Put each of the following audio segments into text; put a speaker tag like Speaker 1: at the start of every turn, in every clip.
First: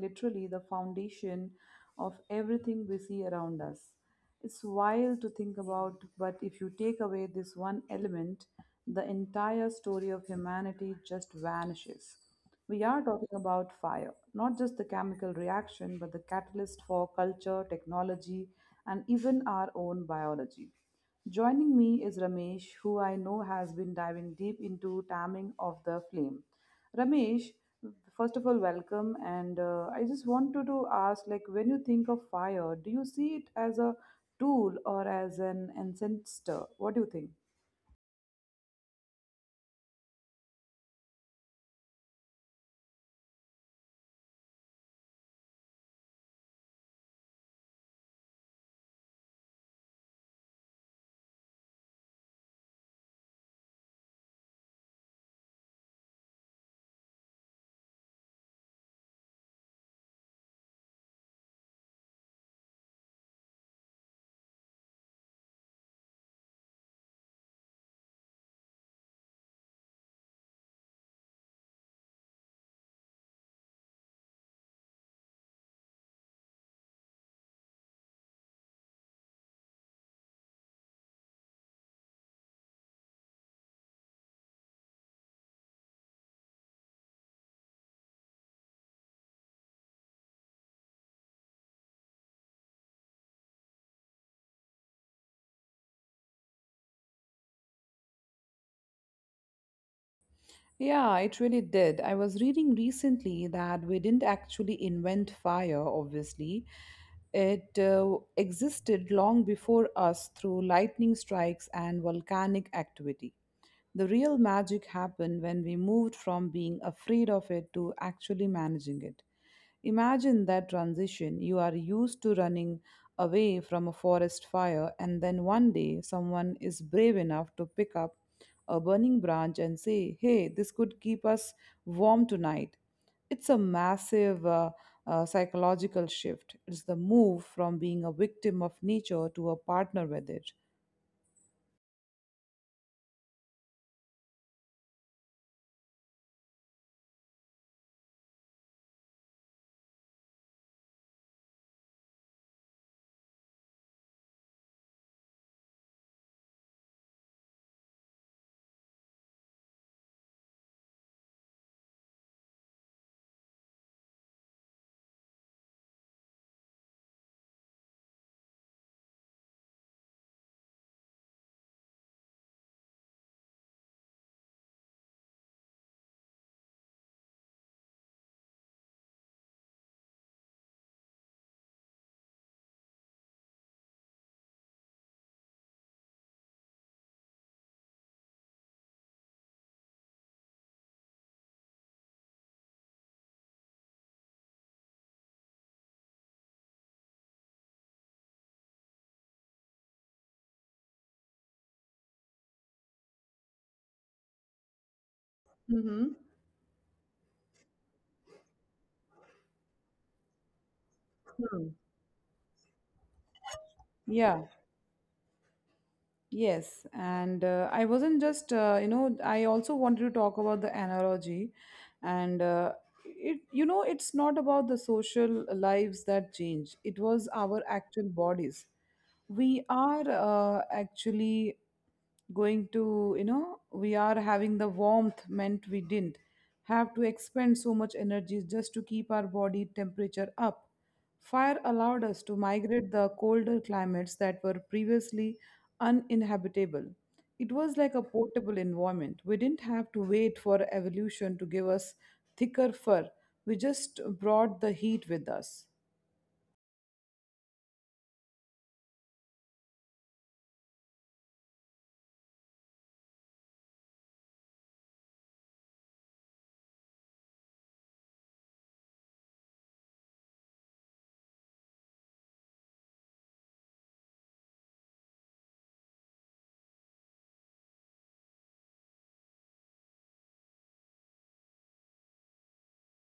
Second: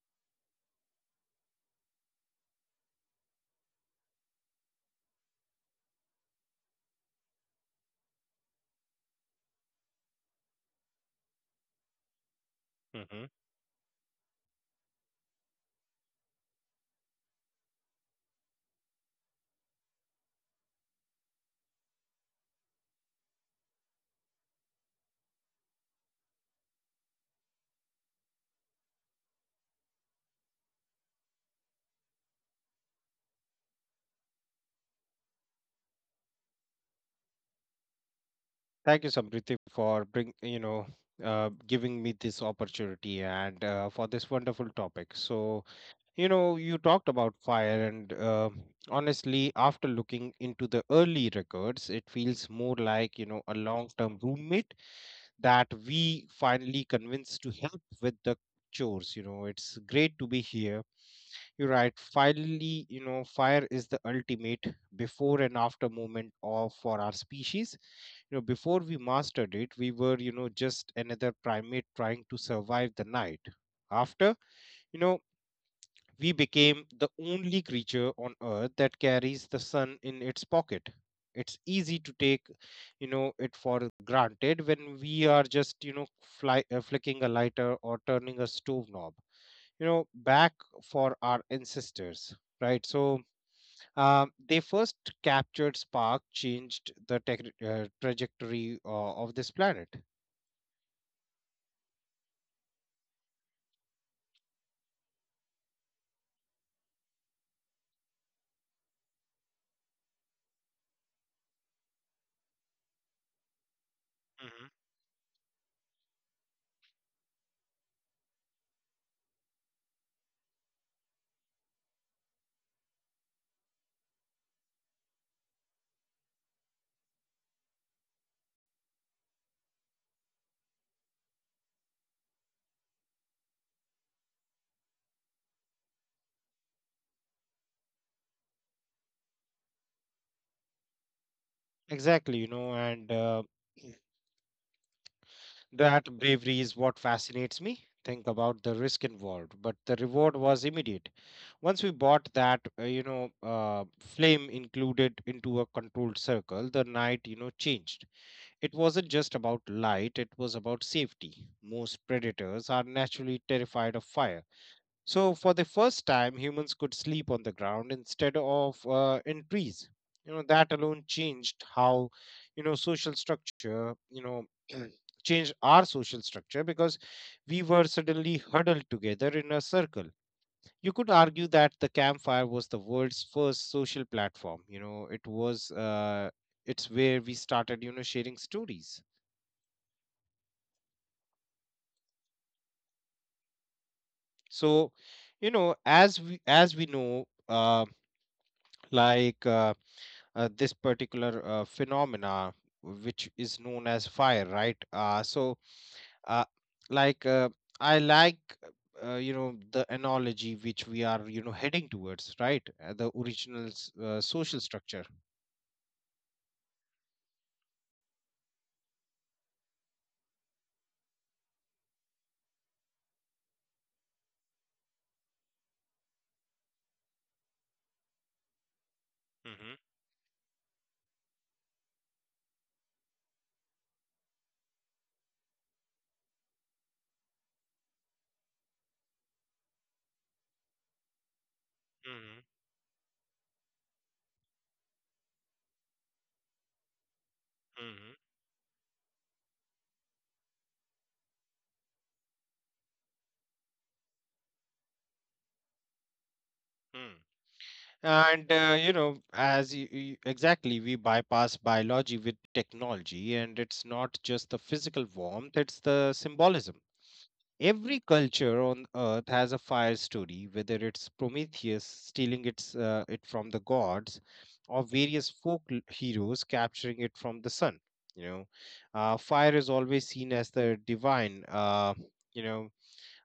Speaker 1: literally the foundation of everything we see around us. It's wild to think about, but if you take away this one element, the entire story of humanity just vanishes. We are
Speaker 2: Mm-hmm.
Speaker 1: talking about fire, not just the chemical reaction, but the catalyst for culture, technology, and even our own biology. Joining me is Ramesh, who I know has been diving deep into taming of the flame. Ramesh, first of all, welcome. And I just wanted to ask, like, when you think of fire, do you see it as a tool or as an ancestor? What do you think?
Speaker 2: Thank you, Samriti, for bring you know giving me this opportunity, and for this wonderful topic. So you talked about fire, and honestly, after looking into the early records, it feels more like a long-term roommate that we finally convinced to help with the chores. You know, it's great to be here. You're right. Finally, you know, fire is the ultimate before and after moment of for our species. You know, before we mastered it, we were, you know, just another primate trying to survive the night. After, you know, we became the only creature on earth that carries the sun in its pocket. It's easy to take, you know, it for granted when we are just, you know, flicking a lighter or turning a stove knob. You know, back for our ancestors, right? So they first captured spark, changed the trajectory of this planet.
Speaker 1: Yeah, it really did. I was reading recently that we didn't actually invent fire, obviously. It existed long before us through lightning strikes and volcanic activity. The real
Speaker 2: Hmm.
Speaker 1: magic happened when we moved from being afraid of it to actually managing it. Imagine that transition. You are used to running away from a forest fire, and then one day someone is brave enough to pick up a burning branch and say, "Hey, this could keep us warm tonight." It's a massive psychological shift. It's the move from being a victim of nature to a partner with it.
Speaker 2: Exactly, you know, and that bravery is what fascinates me. Think about the risk involved, but the reward was immediate. Once we bought that, flame included into a controlled circle, the night, you know, changed. It wasn't just about light, it was about safety. Most predators are naturally terrified of fire. So, for the first time, humans could sleep on the ground instead of in trees. You know, that alone changed how, you know, social structure, you know, changed our social structure, because we were suddenly huddled together in a circle. You could argue that the campfire was the world's first social platform. You know, it was, it's where we started, you know, sharing stories. So, you know, as we know, like. Uh, this particular phenomena, which is known as fire, right? So
Speaker 1: Mm-hmm.
Speaker 2: uh, like I like You know, the analogy which we are, you know,
Speaker 1: Hmm.
Speaker 2: heading towards, right? The original
Speaker 1: Yeah.
Speaker 2: social structure.
Speaker 1: Yes, and I wasn't just, I also wanted to talk about the analogy, and it, it's not about the social lives that change. It was our actual bodies. We are
Speaker 2: Mm-hmm.
Speaker 1: actually going to, we are having the warmth meant we didn't have to expend so much energy just to keep our body temperature up. Fire allowed us to migrate
Speaker 2: Mm-hmm.
Speaker 1: the colder climates that were previously uninhabitable. It was like a portable environment. We didn't have to wait for evolution to give us thicker fur. We just brought the heat with us.
Speaker 2: Mm-hmm. Mm. and you know, as you exactly, we bypass biology with technology. And it's not just the physical warmth, it's the symbolism. Every culture on earth has a fire story, whether it's Prometheus stealing it from the gods, or various folk heroes capturing it from the sun. You know, fire is always seen as the divine, you know,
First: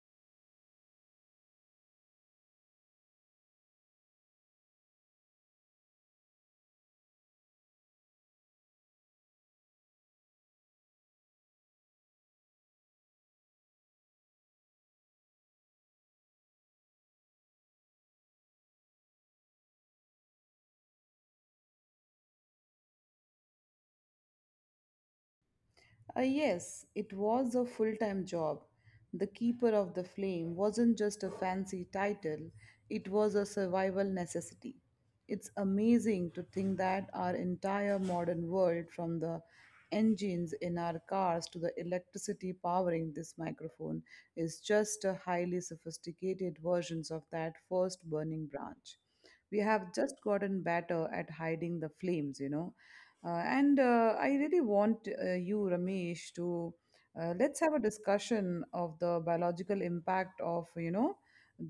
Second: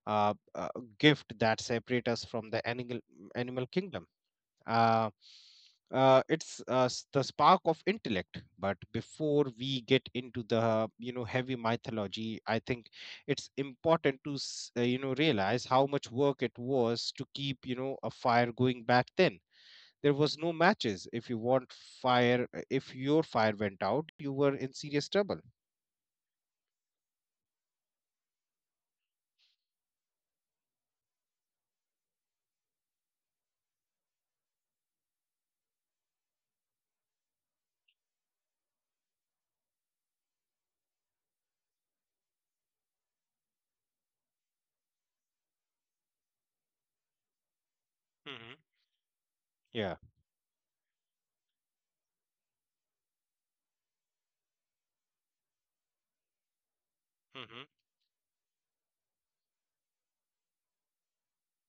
Speaker 2: uh, uh, gift that separates us from the animal kingdom. Uh, it's the spark of intellect. But before we get into the, you know, heavy mythology, I think it's important to you know, realize how much work it was to keep, you know, a fire going back then. There was no matches. If you want fire, if your fire went out, you were in serious trouble.
Speaker 1: Yes, it was a full time job. The Keeper of the Flame wasn't just a fancy title, it was a survival necessity. It's amazing to think that our entire modern world, from the engines in our cars to the electricity powering this microphone, is just a highly sophisticated versions of that first burning
Speaker 2: Mm-hmm.
Speaker 1: branch. We have
Speaker 2: Yeah.
Speaker 1: just gotten better at hiding the flames. And I really want you Ramesh to let's
Speaker 2: Mm-hmm.
Speaker 1: have a discussion of the biological impact of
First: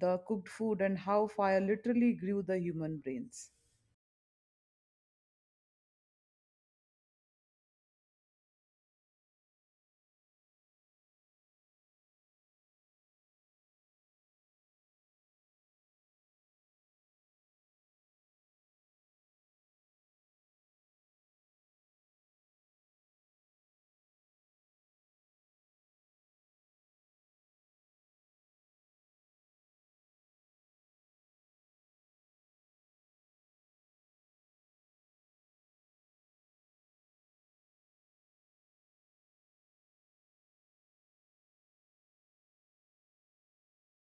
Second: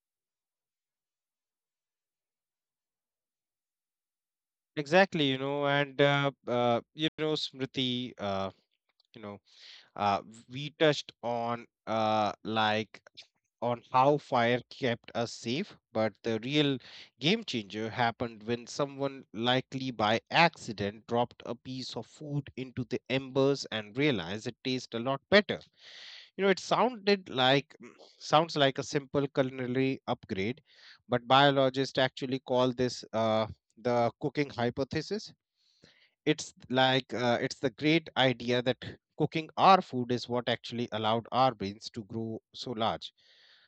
Speaker 1: the cooked food and how fire literally grew the human brains.
Speaker 2: Exactly, you know, and you know, Smriti, you know, uh, we touched on on how fire kept us safe, but the real game changer happened when someone, likely by accident, dropped a piece of food into the embers and realized it tastes a lot better. You know, it sounded like sounds like a simple culinary upgrade, but biologists actually call this the cooking hypothesis. It's it's the great idea that cooking our food is what actually allowed our brains to grow so large.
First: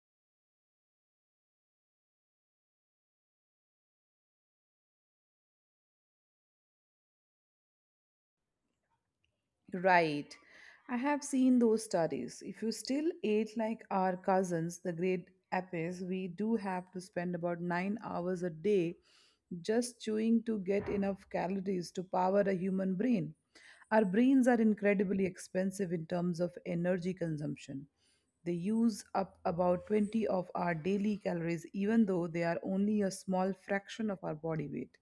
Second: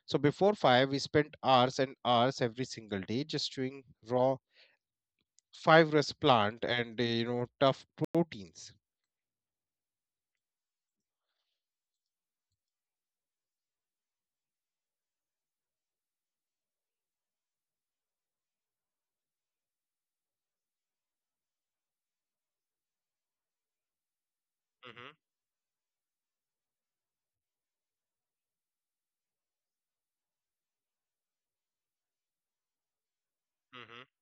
Speaker 2: So before five, we spent hours and hours every single day just chewing raw fibrous plant and, you know, tough proteins.
Speaker 1: Right. I have seen those studies. If you still ate like our cousins, the great apes, we do have to spend about 9 hours a day just chewing to get enough calories to power a human brain. Our brains are incredibly
Speaker 2: Mhm.
Speaker 1: expensive in terms of energy consumption. They use up about 20 of our daily calories, even though they are only a small fraction of our body
Speaker 2: Mhm.
Speaker 1: weight.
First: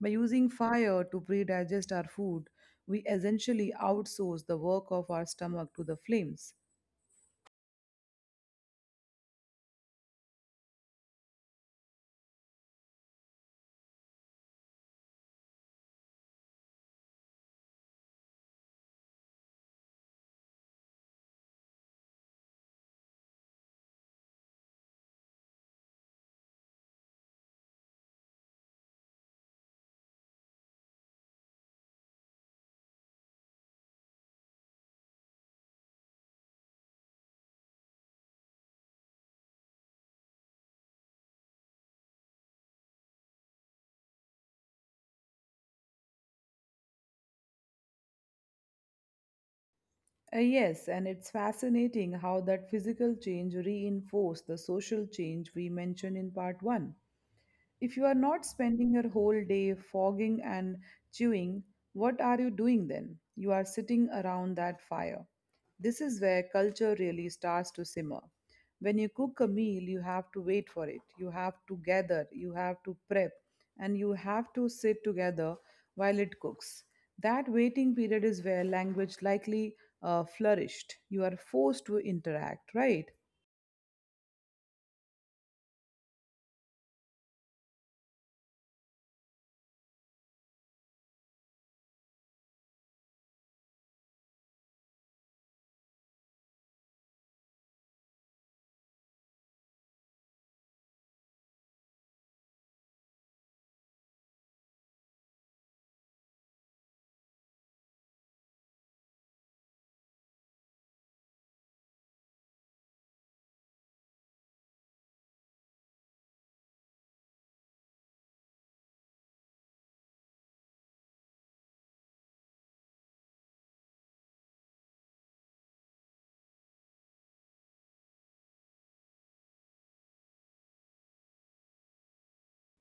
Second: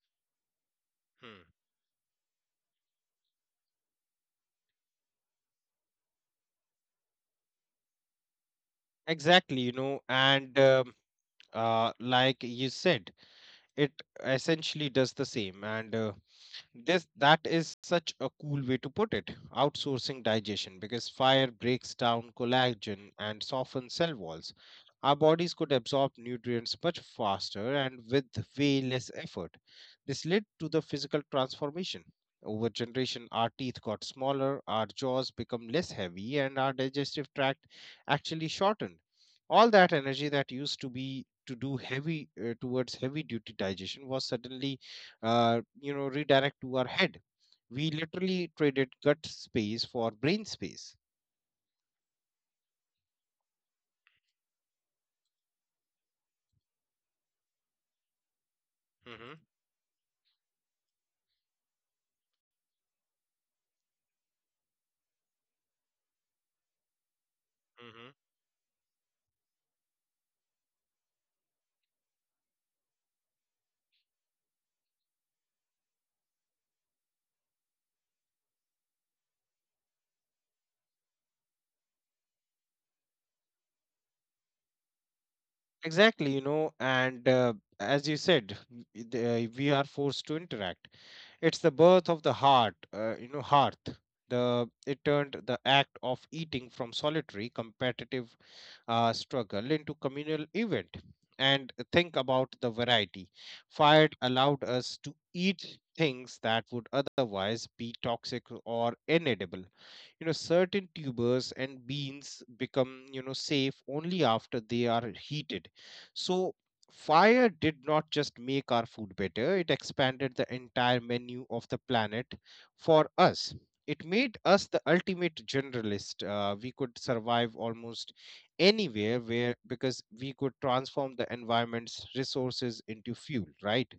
Speaker 1: By using fire to pre
Speaker 2: Hmm.
Speaker 1: digest our food, we essentially outsource the work of our stomach to the flames.
Speaker 2: Exactly, you know, and like you said, it essentially does the same. And this that is such a cool way to put it. Outsourcing digestion, because fire breaks down collagen and softens cell walls. Our bodies could absorb nutrients much faster and with way less effort. This led to the physical transformation. Over generation, our teeth got smaller, our jaws become less heavy, and our digestive tract actually shortened. All that energy that used to be to do heavy towards heavy duty digestion was suddenly you know, redirect to our head. We literally traded gut space for brain space.
Speaker 1: Yes, and it's fascinating how that physical change reinforced the social change we mentioned in part 1. If you are
Speaker 2: Mm-hmm.
Speaker 1: not spending your whole day fogging and chewing, what are you doing then? You are sitting around that fire. This is where culture
Speaker 2: Mm-hmm.
Speaker 1: really starts to simmer. When you cook a meal, you have to wait for it. You have to gather, you have to prep, and you have to sit together while it cooks. That waiting period is where language likely flourished. You are forced to interact, right?
Speaker 2: exactly you know and as you said, we are forced to interact. It's the birth of the heart you know, hearth. The it turned the act of eating from solitary competitive struggle into communal event. And think about the variety. Fired allowed us to eat things that would otherwise be toxic or inedible. You know, certain tubers and beans become, you know, safe only after they are heated. So fire did not just make our food better, it expanded the entire menu of the planet for us. It made us the ultimate generalist. Uh, we could survive almost anywhere where because we could transform the environment's resources into fuel, right?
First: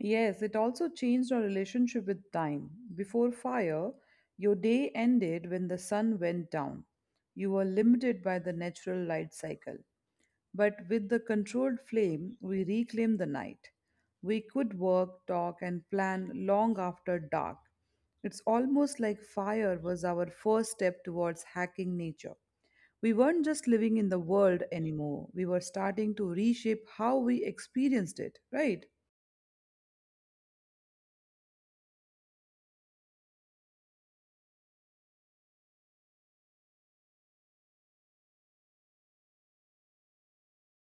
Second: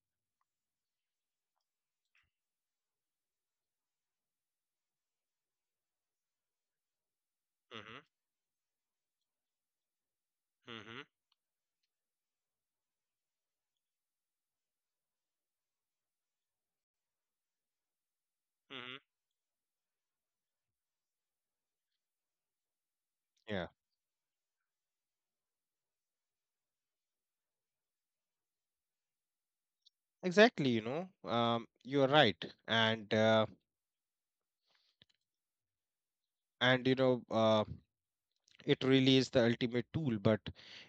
Speaker 1: Yes, it also changed our relationship with time. Before fire, your day ended when the sun went down. You were
Speaker 2: Mm-hmm.
Speaker 1: limited by the natural light cycle. But
Speaker 2: Mm-hmm.
Speaker 1: with the controlled flame, we reclaimed the night. We could work, talk, and plan long after dark. It's
Speaker 2: Mm-hmm.
Speaker 1: almost like fire was our first step towards hacking nature. We weren't
Speaker 2: yeah
Speaker 1: just living in the world anymore, we were starting to reshape how we experienced it, right?
Speaker 2: exactly you know you're right. And you know, it really is the ultimate tool, but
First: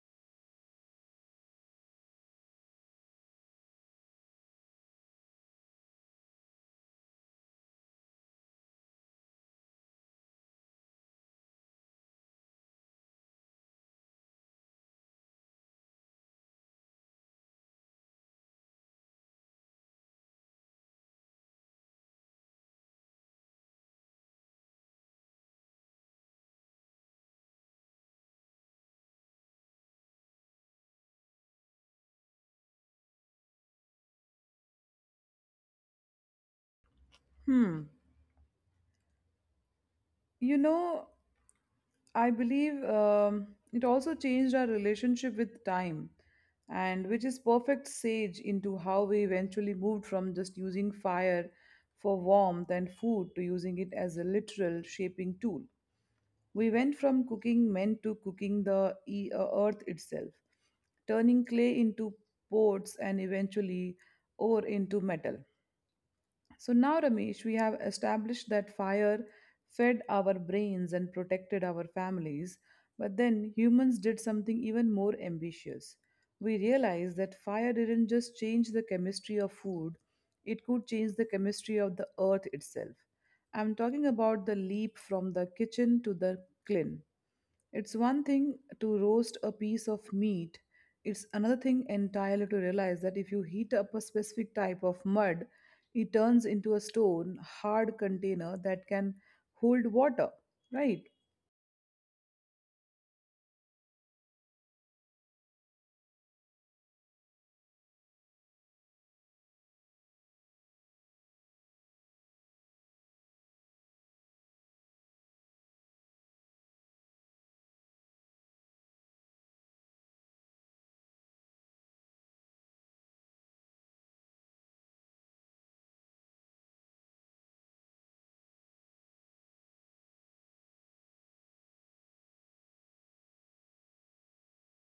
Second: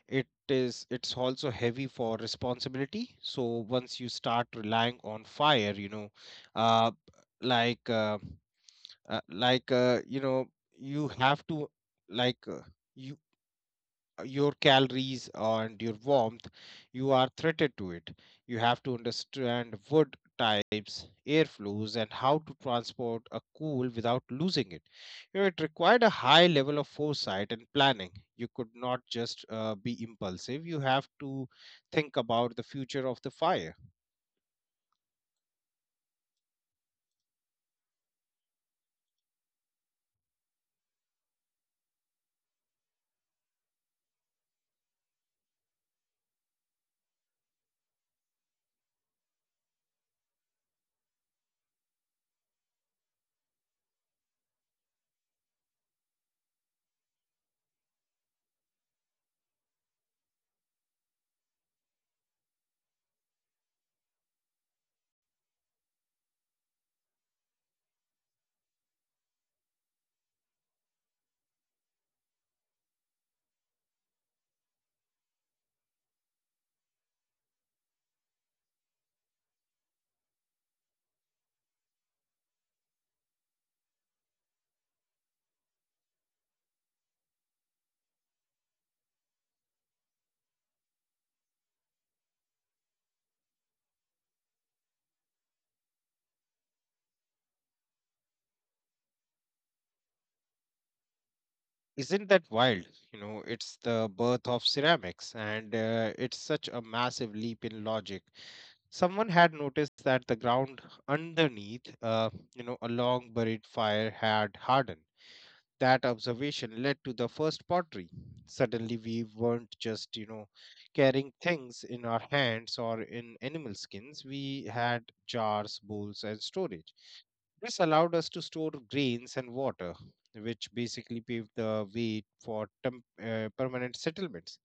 Speaker 2: it's also heavy for responsibility. So once you start relying on fire, you know, uh, like uh, you know, you have to, like uh, your calories and your warmth, you are threatened to it. You have to understand wood types, airflows, and how to transport a cool without losing it. You know, it required a high level of foresight and planning. You could not just be impulsive. You have to think about the future of the fire.
Speaker 1: Hmm. You know, I believe it also changed our relationship with time, and which is perfect sage into how we eventually moved from just using fire for warmth and food to using it as a literal shaping tool. We went from cooking men to cooking the earth itself, turning clay into pots and eventually ore into metal. So now, Ramesh, we have established that fire fed our brains and protected our families, but then humans did something even more ambitious. We realized that fire didn't just change the chemistry of food, it could change the chemistry of the earth itself. I'm talking about the leap from the kitchen to the kiln. It's one thing to roast a piece of meat. It's another thing entirely to realize that if you heat up a specific type of mud, it turns into a stone hard container that can hold water, right?
Speaker 2: Isn't that wild? You know, it's the birth of ceramics, and it's such a massive leap in logic. Someone had noticed that the ground underneath, you know, a long buried fire had hardened. That observation led to the first pottery. Suddenly, we weren't just, you know, carrying things in our hands or in animal skins. We had jars, bowls, and storage. This allowed us to store grains and water, which basically paved the way for permanent settlements.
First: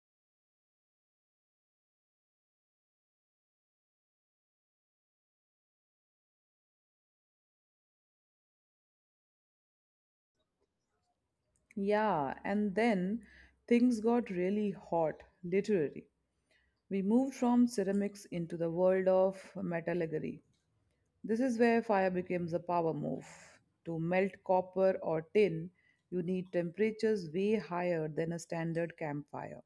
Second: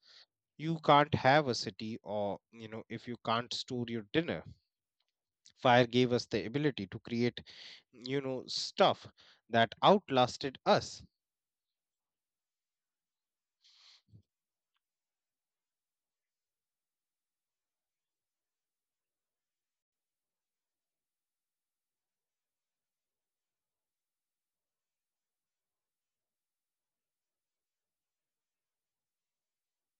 Speaker 2: You can't have a city, or, you know, if you can't store your dinner. Fire gave us the ability to create, you know, stuff that outlasted us.
Speaker 1: Yeah, and then things got really hot, literally. We moved from ceramics into the world of metallurgy. This is where fire becomes a power move. To melt copper or tin, you need temperatures way higher than a standard campfire.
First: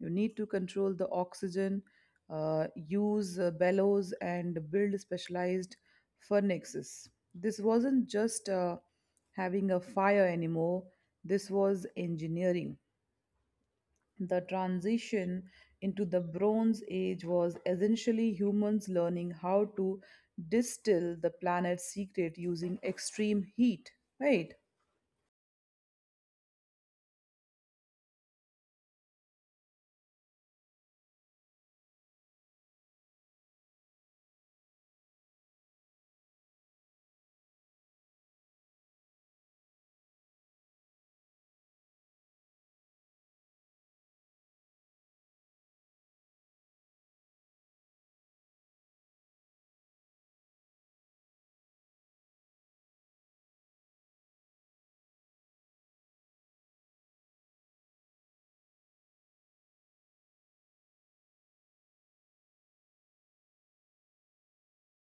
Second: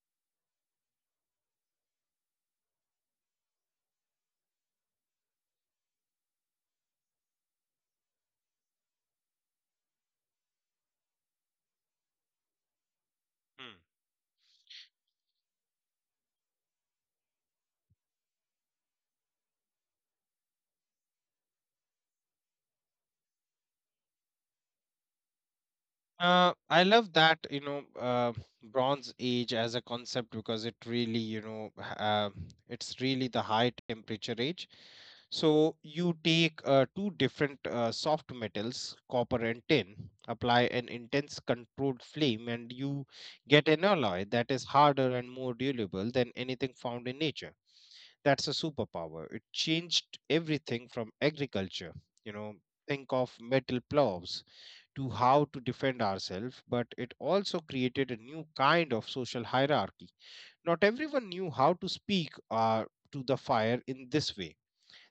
Speaker 1: You need to control the oxygen, use bellows, and build specialized furnaces. This wasn't just having a fire anymore, this was engineering. The transition into the Bronze Age was essentially humans learning how to distill the planet's secret using extreme heat, right?
Speaker 2: I love that, you know, Bronze Age as a concept because it really, you know, it's really the high temperature age. So you take two different soft metals, copper and tin, apply an intense controlled flame, and you get an alloy that is harder and more durable than anything found in nature. That's a superpower. It changed everything from agriculture, you know, think of metal plows, to how to defend ourselves. But it also created a new kind of social hierarchy. Not everyone knew how to speak to the fire in this way.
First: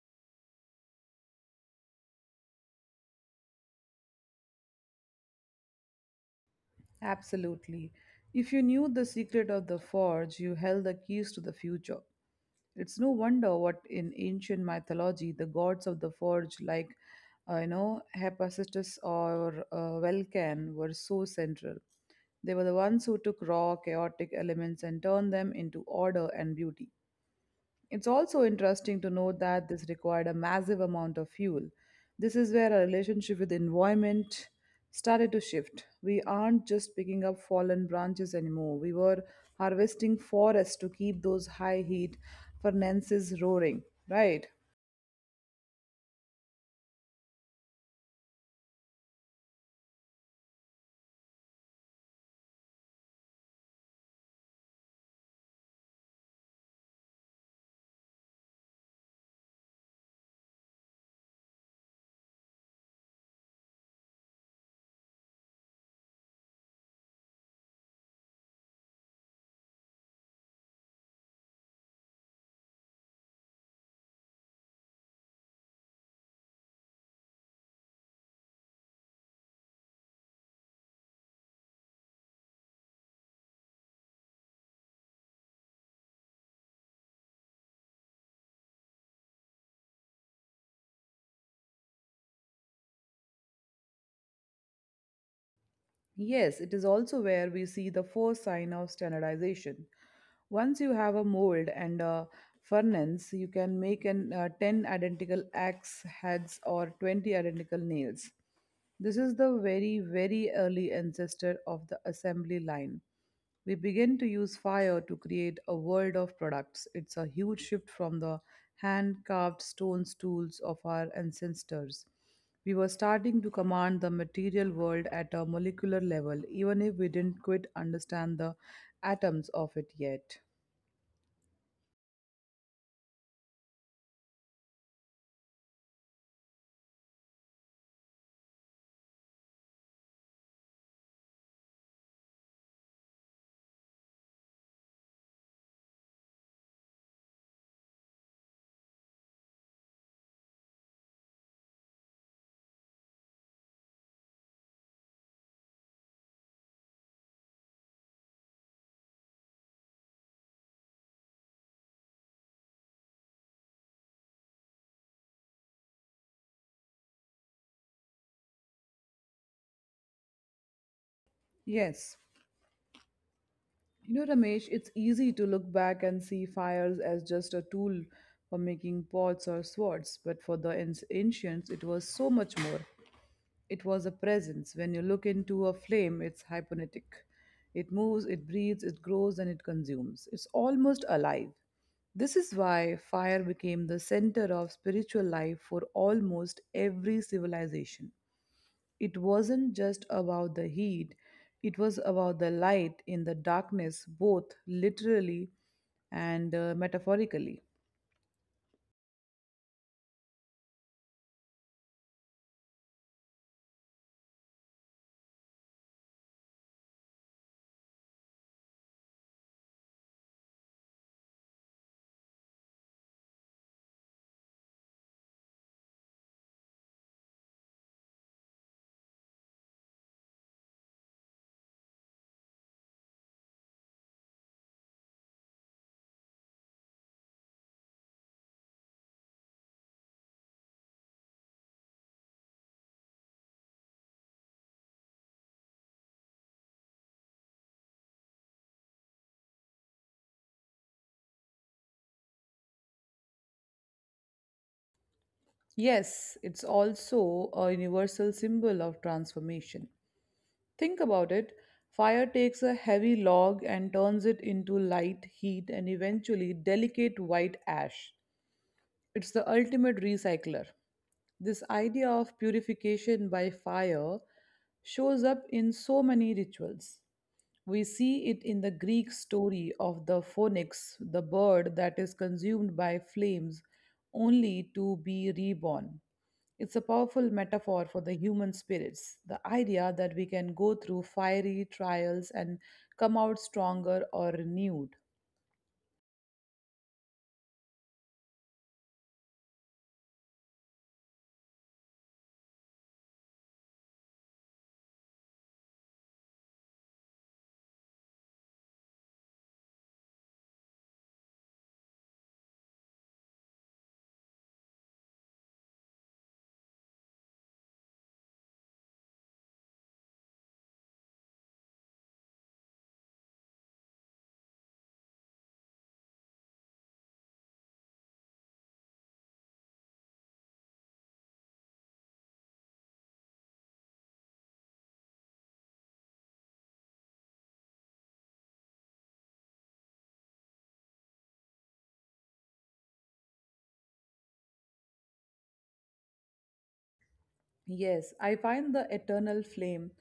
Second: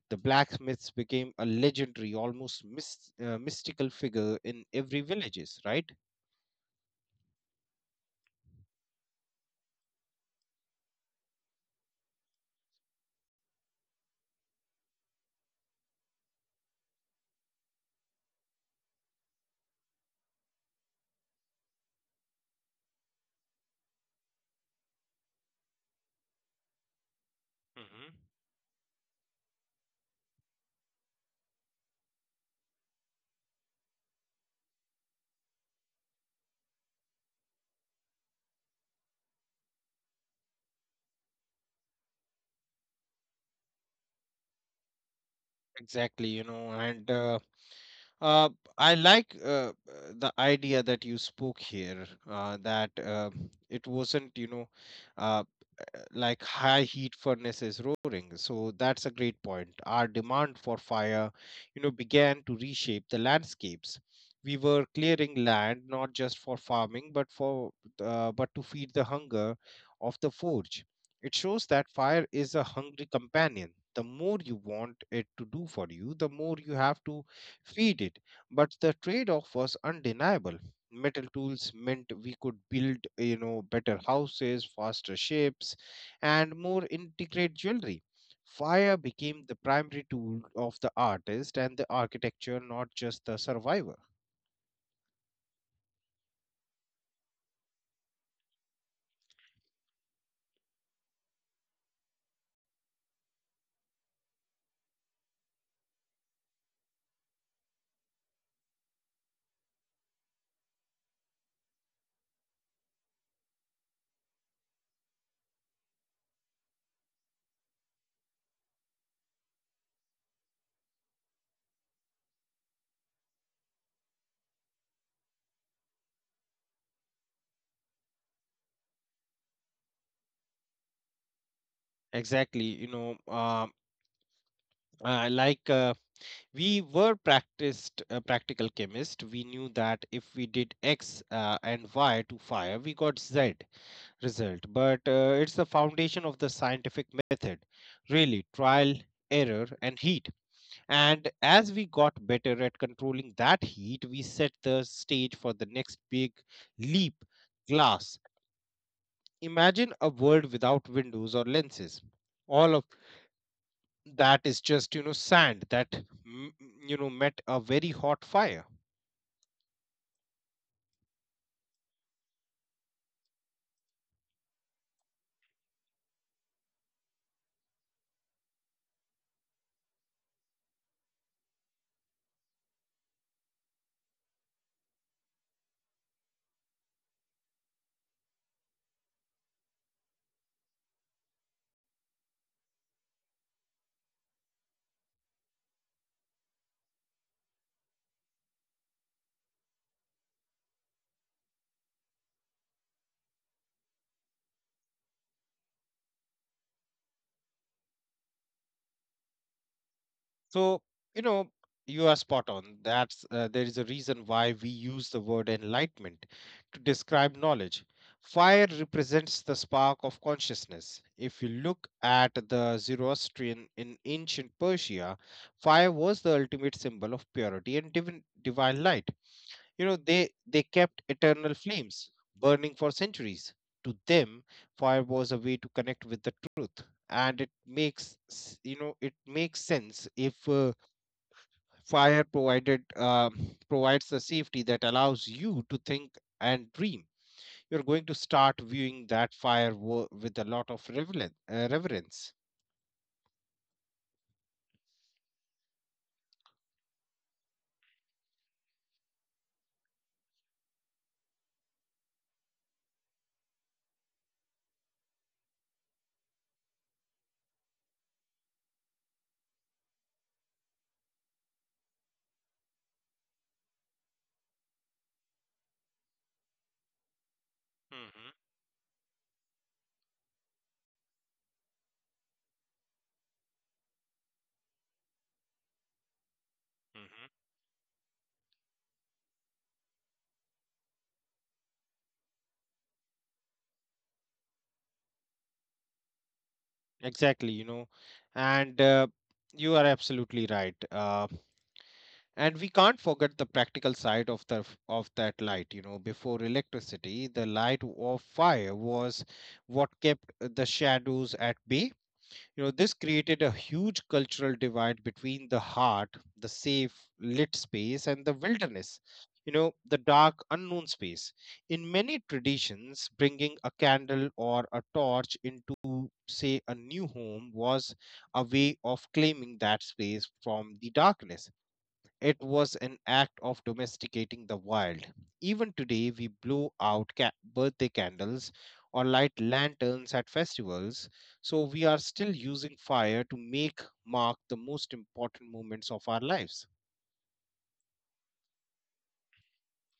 Speaker 2: The blacksmiths became a legendary, almost mystical figure in every villages, right?
Speaker 1: Absolutely. If you knew the secret of the forge, you held the keys to the future. It's no wonder what in ancient mythology the gods of the forge, like Hephaestus or Vulcan, were so central. They were the ones who took raw, chaotic elements and turned them into order and beauty.
Speaker 2: Hmm.
Speaker 1: It's also interesting to note that this required a massive amount of fuel. This is where our relationship with the environment started to shift. We aren't just picking up fallen branches anymore. We were harvesting forests to keep those high heat furnaces roaring, right?
Speaker 2: Exactly, you know, and Uh, I like the idea that you spoke here, that it wasn't, you know, uh, high heat furnaces roaring. So that's a great point. Our demand for fire, you know, began to reshape the landscapes. We were clearing land not just for farming, but for but to feed the hunger of the forge. It shows that fire is a hungry companion. The more you want it to do for you, the more you have to feed it. But the trade-off was undeniable. Metal tools meant we could build, you know, better houses, faster ships, and more intricate jewelry. Fire became the primary tool of the artist and the architecture, not just the survivor.
Speaker 1: Yes, it is also where we see the first sign of standardization. Once you have a mold and a furnace, you can make an, 10 identical axe heads or 20 identical nails. This is the very, very early ancestor of the assembly line. We begin to use fire to create a world of products. It's a huge shift from the hand carved stone tools of our ancestors. We were starting to command the material world at a molecular level, even if we didn't quite understand the atoms of it yet.
Speaker 2: Exactly, you know, uh, like uh, we were practiced practical chemists. We knew that if we did X and Y to fire, we got Z result, but it's the foundation of the scientific method, really trial, error, and heat. And as we got better at controlling that heat, we set the stage for the next big leap: glass. Imagine a world without windows or lenses. All of that is just, you know, sand that, you know, met a very hot fire.
Speaker 1: Yes, you know, Ramesh, it's easy to look back and see fires as just a tool for making pots or swords, but for the ancients, it was so much more. It was a presence. When you look into a flame, it's hypnotic. It moves, it breathes, it grows, and it consumes. It's almost alive. This is why fire became the center of spiritual life for almost every civilization. It wasn't just about the heat, it was about the light in the darkness, both literally and metaphorically.
Speaker 2: So, you know, you are spot on. That's There is a reason why we use the word enlightenment to describe knowledge. Fire represents the spark of consciousness. If you look at the Zoroastrian in ancient Persia, fire was the ultimate symbol of purity and divine light. You know, they kept eternal flames burning for centuries. To them, fire was a way to connect with the truth, and it makes s- you know it makes sense if fire provided provides the safety that allows you to think and dream. You're going to start viewing that fire with a lot of reverence.
Speaker 1: Yes, it's also a universal symbol of transformation. Think about it, fire takes a heavy log and turns it into light, heat, and eventually delicate white ash. It's the ultimate recycler. This idea of purification by fire shows up in so many rituals. We see it in the Greek story of the phoenix, the bird that is consumed by flames only to be reborn. It's a
Speaker 2: Hmm.
Speaker 1: powerful metaphor for the human spirits, the idea that we can go through fiery trials and come out stronger or renewed.
Speaker 2: Exactly. And uh, you are absolutely right. And we can't forget the practical side of that light. Before electricity, the light of fire was what kept the shadows at bay. This created a huge cultural divide between the heart, the safe, lit space, and the wilderness, the dark, unknown space. In many traditions, bringing a candle or a torch into, say, a new home was a way of claiming that space from the darkness. It was an act of domesticating the wild. Even today, we blow out birthday candles or light lanterns at festivals, so we are still using fire to make mark the most important moments of our lives.
Speaker 1: Yes, I find the eternal flame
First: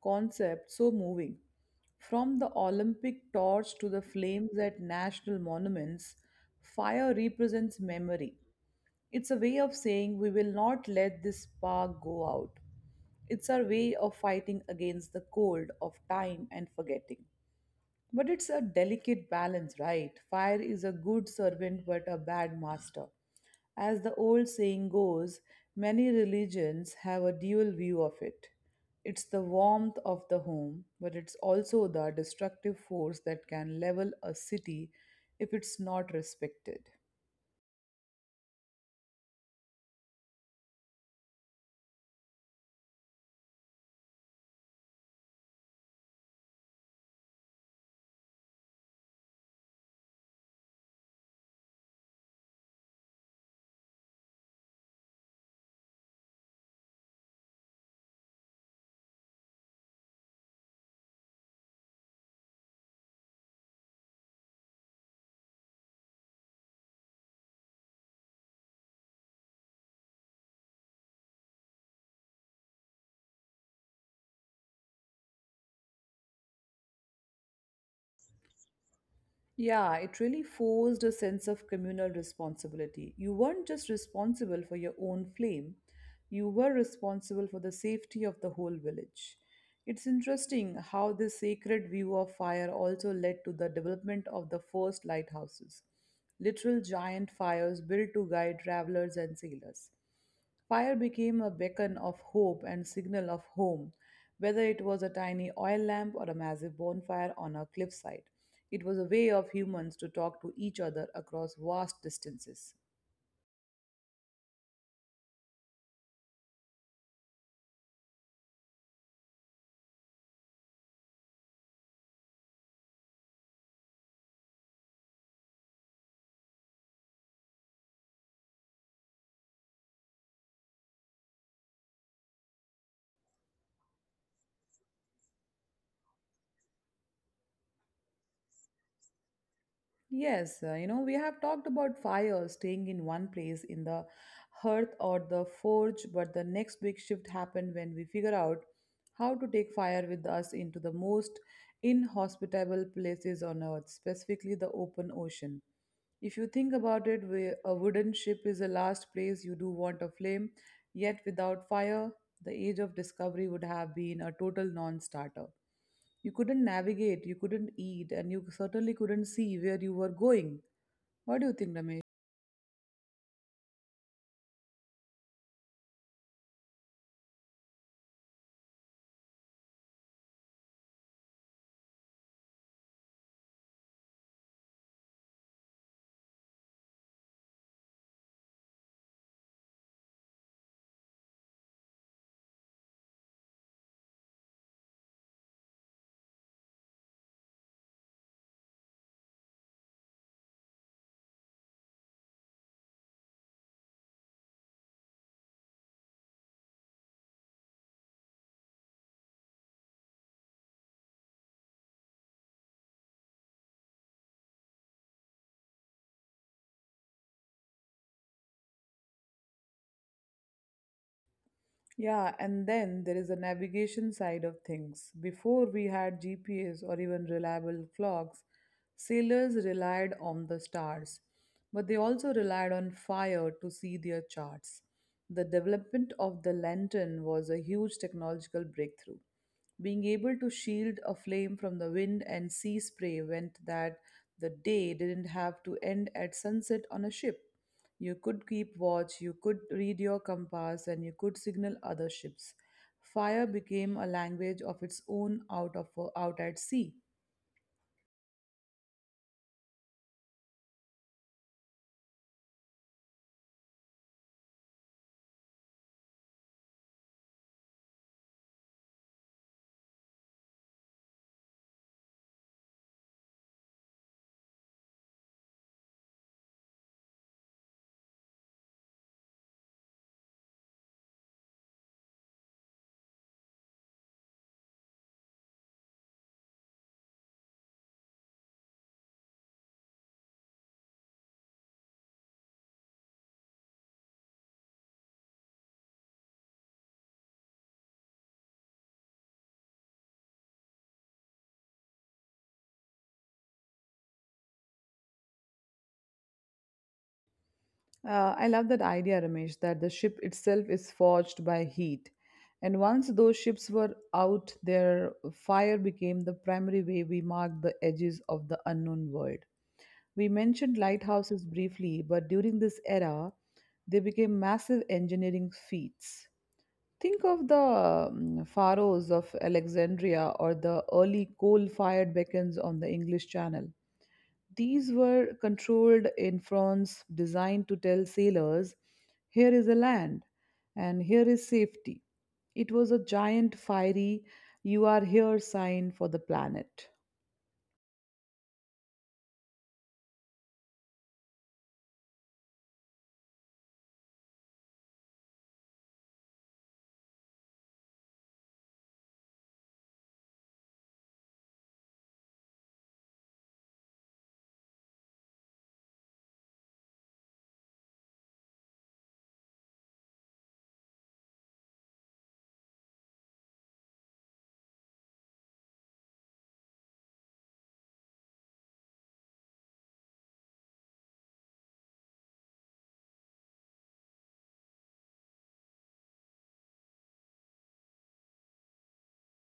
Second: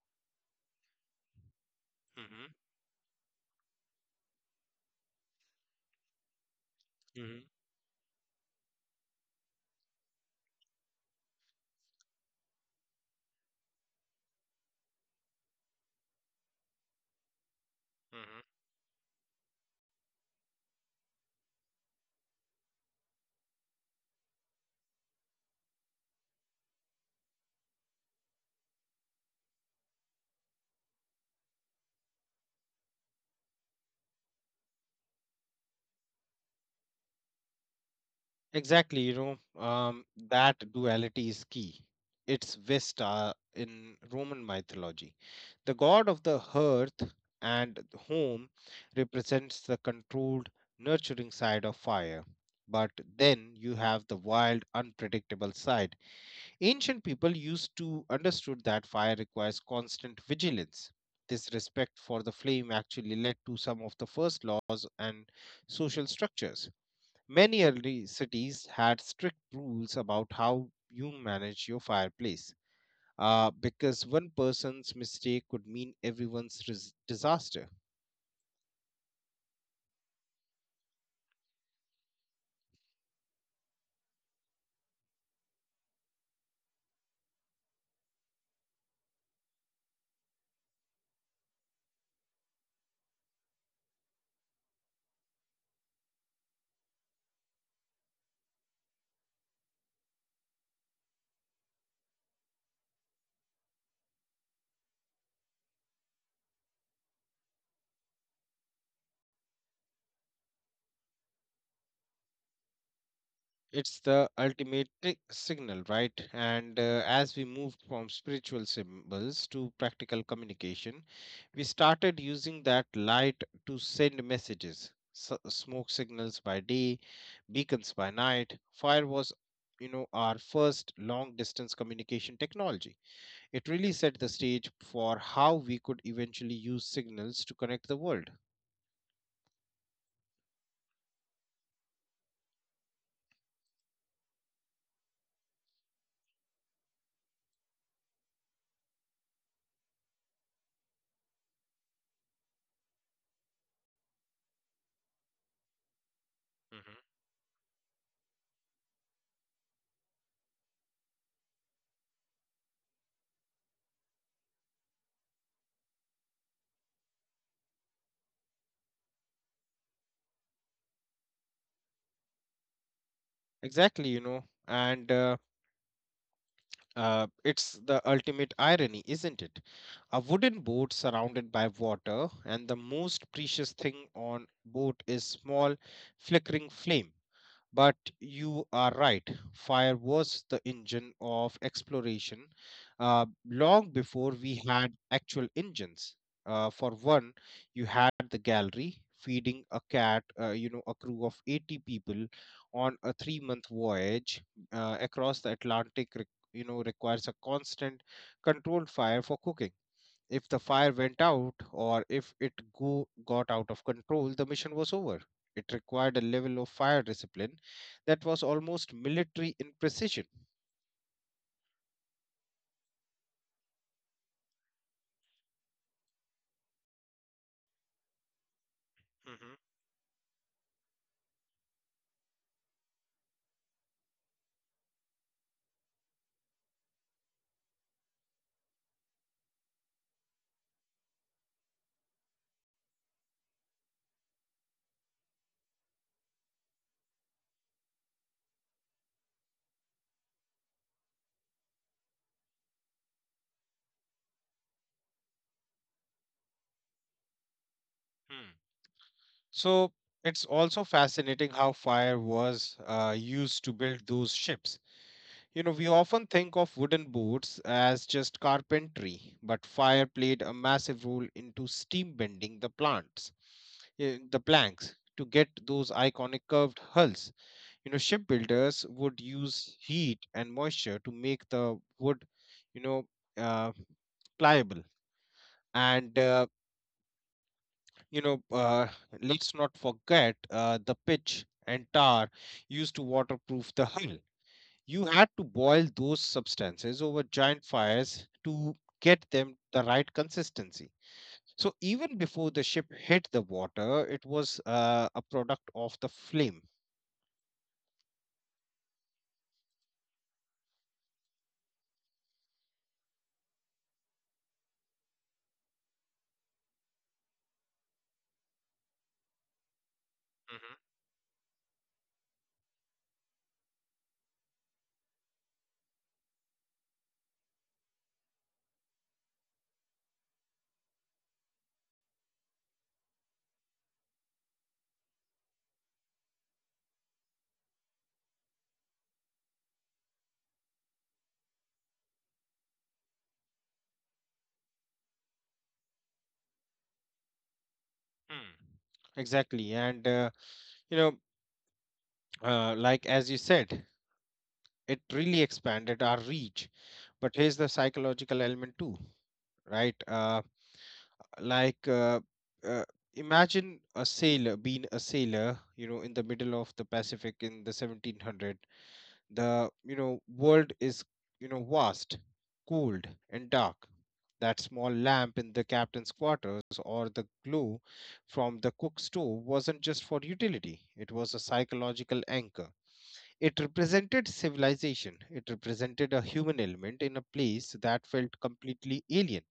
Speaker 1: concept so moving. From
Speaker 2: Mm-hmm.
Speaker 1: the Olympic torch to the flames at national monuments, fire represents memory. It's a way of saying we will not let this spark go out. It's our way of fighting against the cold of time and forgetting. But
Speaker 2: Mm-hmm.
Speaker 1: it's a delicate balance, right? Fire is a good servant but a bad master. As the old saying goes, many religions have a dual view of it. It's the warmth of the home, but it's also the destructive force that can level a city if it's not respected.
Speaker 2: Exactly. That duality is key. It's Vesta in Roman mythology. The god of the hearth and the home represents the controlled, nurturing side of fire. But then you have the wild, unpredictable side. Ancient people used to understood that fire requires constant vigilance. This respect for the flame actually led to some of the first laws and social structures. Many early cities had strict rules about how you manage your fireplace, because one person's mistake could mean everyone's disaster.
Speaker 1: Yeah, it really forced a sense of communal responsibility. You weren't just responsible for your own flame, you were responsible for the safety of the whole village. It's interesting how this sacred view of fire also led to the development of the first lighthouses, literal giant fires built to guide travelers and sailors. Fire became a beacon of hope and signal of home, whether it was a tiny oil lamp or a massive bonfire on a cliffside. It was a way of humans to talk to each other across vast distances.
Speaker 2: It's the ultimate signal, right? And as we moved from spiritual symbols to practical communication, we started using that light to send messages. Smoke signals by day, beacons by night. Fire was, our first long distance communication technology. It really set the stage for how we could eventually use signals to connect the world.
Speaker 1: Yes, you know, we have talked about fire staying in one place in the hearth or the forge, but the next big shift happened when we figure out how to take fire with us into the most inhospitable places on earth, specifically the open ocean. If you think
Speaker 2: Hmm.
Speaker 1: about it, a wooden ship is the last place you do want a flame, yet without fire, the age of discovery would have been a total non starter. You couldn't navigate, you couldn't eat, and you certainly couldn't see where you were going. What do you think, Ramesh?
Speaker 2: Exactly. you know, and It's the ultimate irony, isn't it? A wooden boat surrounded by water, and the most precious thing on boat is small flickering flame. But you are right, fire was the engine of exploration long before we had actual engines. For one, you had the gallery feeding a cat, a crew of 80 people on a 3-month voyage across the Atlantic, requires a constant controlled fire for cooking. If the fire went out or if it got out of control, the mission was over. It required a level of fire discipline that was almost military in precision.
Speaker 1: Yeah, and then there is the navigation side of things. Before we had GPS or even reliable clocks, sailors
Speaker 2: Hmm.
Speaker 1: relied on the stars, but they also relied on fire to see their charts. The development of the lantern was a huge technological breakthrough. Being able to shield a flame from the wind and sea spray meant that the day didn't have to end at sunset on a ship. You could keep watch, you could read your compass, and you could signal other ships. Fire became a language of its own out at sea.
Speaker 2: Hmm. So it's also fascinating how fire was used to build those ships. We often think of wooden boats as just carpentry, but fire played a massive role into steam bending the planks to get those iconic curved hulls. Shipbuilders would use heat and moisture to make the wood you know uh, pliable and you know uh, let's not forget the pitch and tar used to waterproof the hull. You had to boil those substances over giant fires to get them the right consistency. So even before the ship hit the water, it was a product of the flame.
Speaker 1: I love that idea, Ramesh, that the ship itself is forged by heat. And once those ships were out, their fire became the primary way we marked the edges of the unknown world. We
Speaker 2: Mhm.
Speaker 1: mentioned lighthouses briefly, but during this era, they became massive engineering feats. Think of the Pharos of Alexandria or the early coal fired beacons on the English Channel. These were controlled in France, designed to tell sailors, here is a land and here is safety. It was a giant, fiery, you are here sign for the planet.
Speaker 2: Hmm. Exactly. And, you know, like, as you said, it really expanded our reach. But here's the psychological element too, right? Like uh, imagine a sailor being a sailor, in the middle of the Pacific in the 1700. The world is vast, cold, and dark. That small lamp in the captain's quarters or the glow from the cook stove wasn't just for utility; it was a psychological anchor. It represented civilization. It represented a human element in a place that felt completely alien.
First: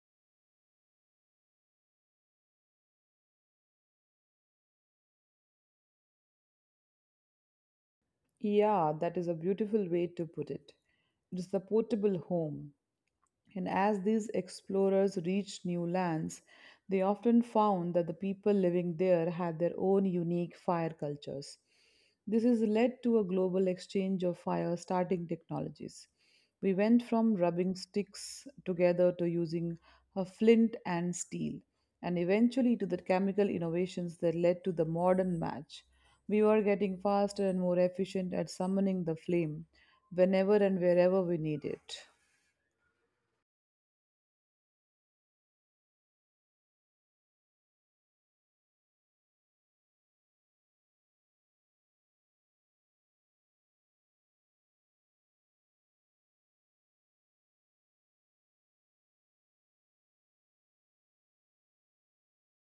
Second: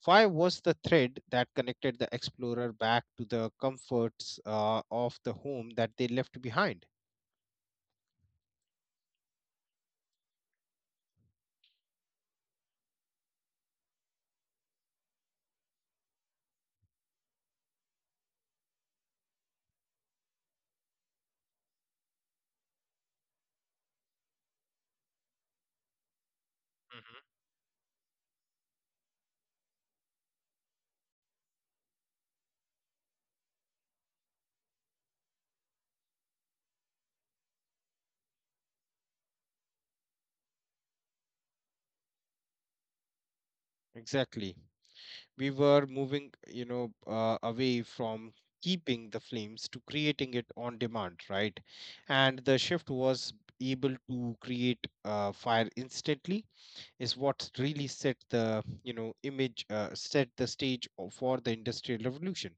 Speaker 2: Fire was the thread that connected the explorer back to the comforts of the home that they left behind.
Speaker 1: Yeah, that is a beautiful way to put it. It is the portable home. And as these explorers reached new lands, they often found that the people living there had their own unique fire cultures. This has led to a global exchange of fire starting technologies. We went
Speaker 2: Hmm.
Speaker 1: from rubbing sticks together to using a flint and steel, and eventually to the chemical innovations that led to the modern match. We were getting faster and more efficient at summoning the flame whenever and wherever we need it.
Speaker 2: Exactly. We were moving, away from keeping the flames to creating it on demand, right? And the shift was able to create fire instantly is what really set the you know image set the stage for the industrial revolution.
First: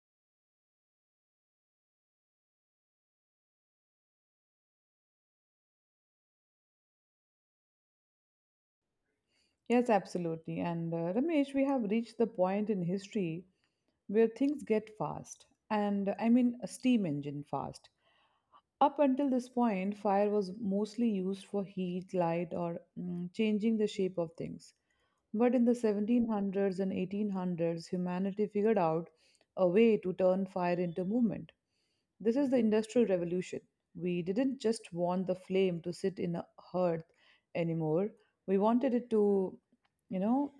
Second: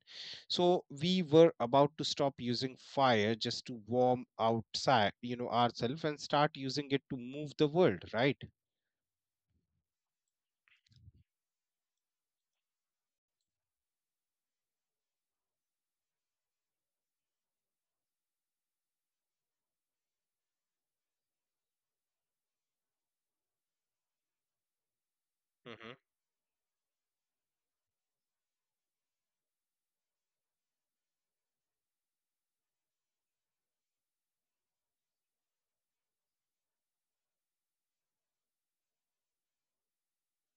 Speaker 2: So we were about to stop using fire just to warm outside ourselves and start using it to move the world, right?
Speaker 1: Yes, absolutely. And Ramesh, we have reached the point in history where things get fast. And I mean, a steam engine fast. Up until this point, fire was mostly used for heat, light, or changing the shape of things. But in the
Speaker 2: Mm-hmm.
Speaker 1: 1700s and 1800s, humanity figured out a way to turn fire into movement. This is the Industrial Revolution. We didn't just want the flame to sit in a hearth anymore. We wanted it to, you know,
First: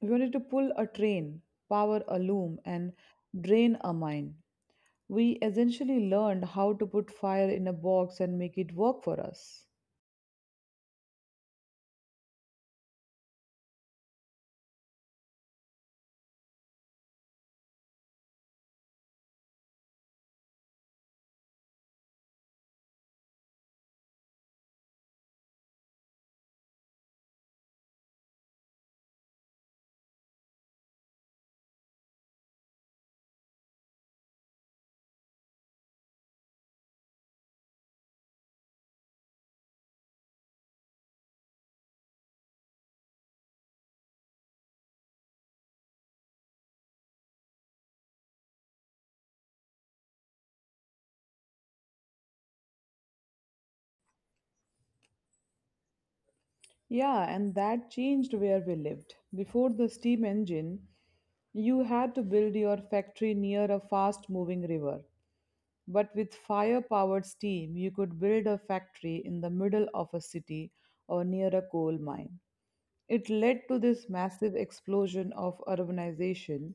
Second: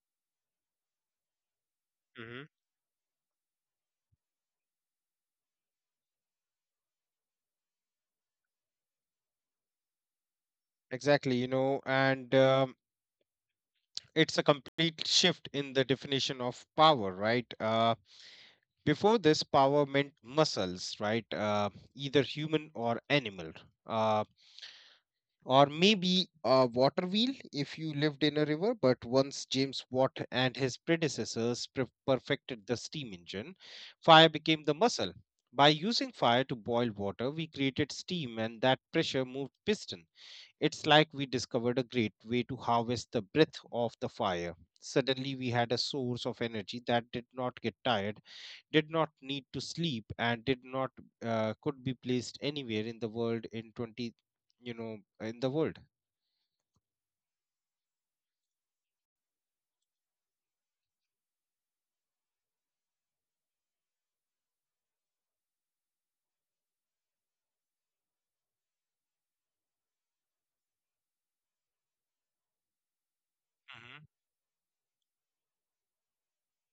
Speaker 1: we wanted to pull a train, power a
Speaker 2: Mm-hmm.
Speaker 1: loom, and drain a mine. We essentially learned how to put fire in a box and make it work for us.
Speaker 2: Exactly. you know and It's a complete shift in the definition of power, right? Before this, power meant muscles, right? Either human or animal. Uh, or maybe a water wheel if you lived in a river. But once James Watt and his predecessors perfected the steam engine, fire became the muscle. By using fire to boil water, we created steam, and that pressure moved piston. It's like we discovered a great way to harvest the breath of the fire. Suddenly, we had a source of energy that did not get tired, did not need to sleep, and did not could be placed anywhere in the world in 20 you know in the world
Speaker 1: Yeah, and that changed where we lived. Before the steam engine, you had to build your factory near a fast moving river. But with fire powered steam, you could build a factory in the middle of a city or near a coal mine. It led to
Speaker 2: Mhm.
Speaker 1: this massive explosion of urbanization.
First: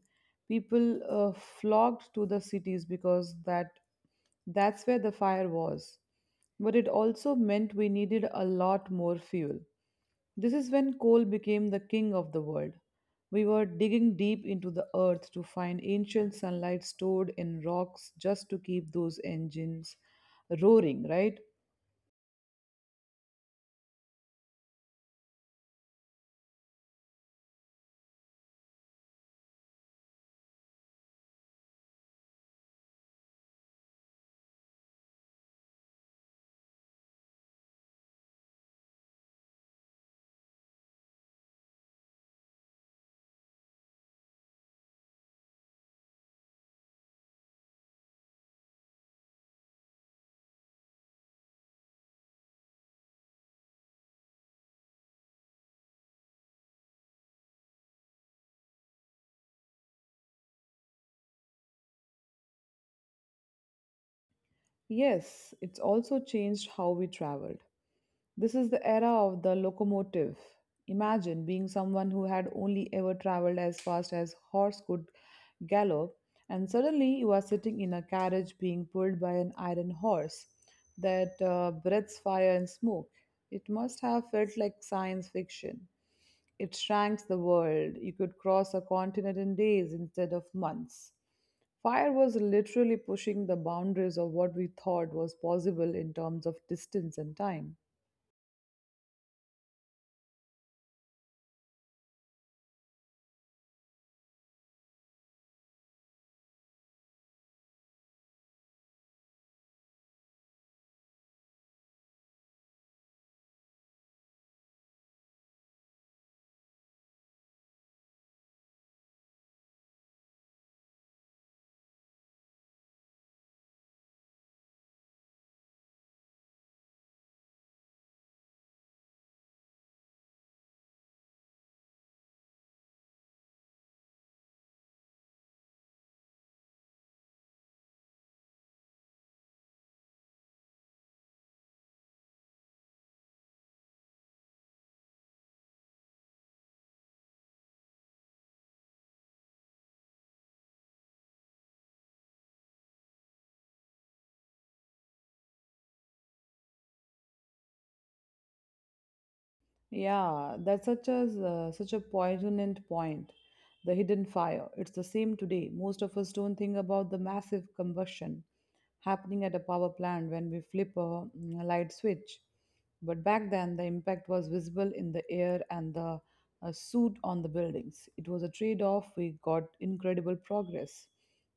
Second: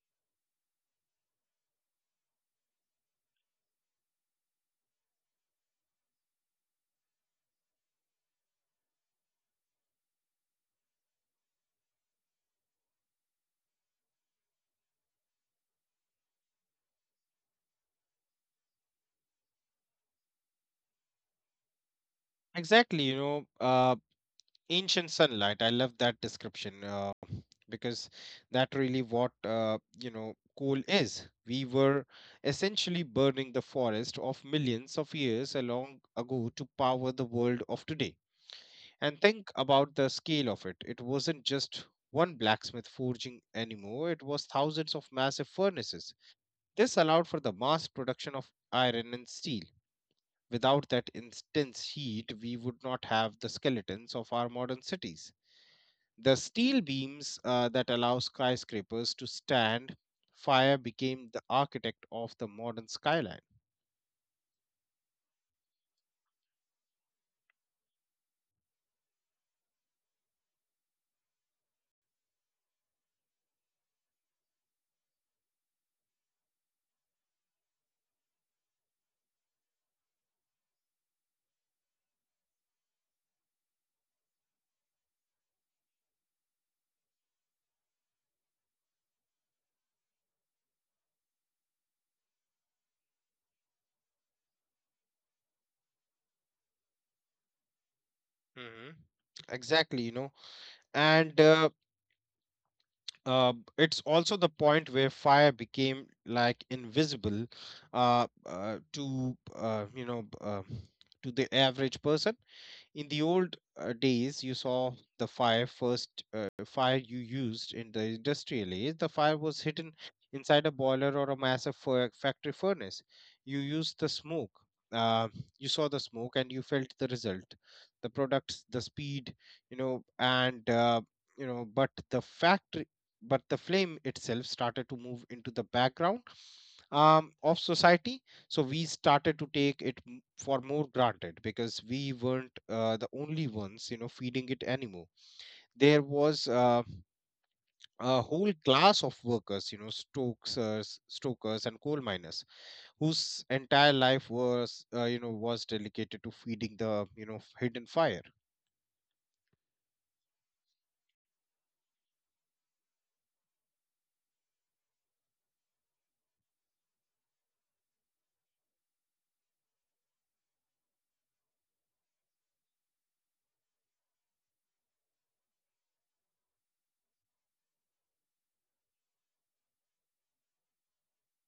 Speaker 1: People flocked to the cities because that's where the fire was. But it also meant we needed a lot more fuel. This is when coal became the king of the world. We were digging deep into the earth to find ancient sunlight stored in rocks just to keep those engines roaring, right?
Speaker 2: Exactly. Ancient sunlight. I love that description because that really what coal is. We were essentially burning the forest of millions of years along ago to power the world of today. And think about the scale of it. It wasn't just one blacksmith forging anymore. It was thousands of massive furnaces. This allowed for the mass production of iron and steel. Without that intense heat, we would not have the skeletons of our modern cities. The steel beams that allow skyscrapers to stand, fire became the architect of the modern skyline.
Speaker 1: Yes, it's also changed how we traveled. This is the era of the locomotive. Imagine being someone who had only ever traveled as fast as horse could gallop, and suddenly you are sitting in a carriage being pulled by an iron horse that breathes fire and smoke. It must have felt like science fiction. It shrank the world. You could cross a continent in days instead of months. Fire was literally pushing the boundaries of what we thought was possible in terms of distance and time.
Speaker 2: Hmm. Exactly. you know, and uh, it's also the point where fire became like invisible to you know to the average person. In the old days, you saw the fire first. Fire you used in the industrial age, the fire was hidden inside a boiler or a massive factory furnace. You used the smoke uh, you saw the smoke and you felt the result, the products, the speed. You know and you know But the factory but the flame itself started to move into the background of society. So we started to take it for more granted because we weren't the only ones, feeding it anymore. There was a whole class of workers, stokers, and coal miners whose entire life was you know was dedicated to feeding the hidden fire.
Speaker 1: Yeah, that's such a such a poignant point. The hidden fire. It's the same today. Most of us don't think about the massive combustion happening at a power plant when we flip a light switch. But back then, the impact was visible in the air and the soot on the buildings. It was a trade off. We got incredible progress.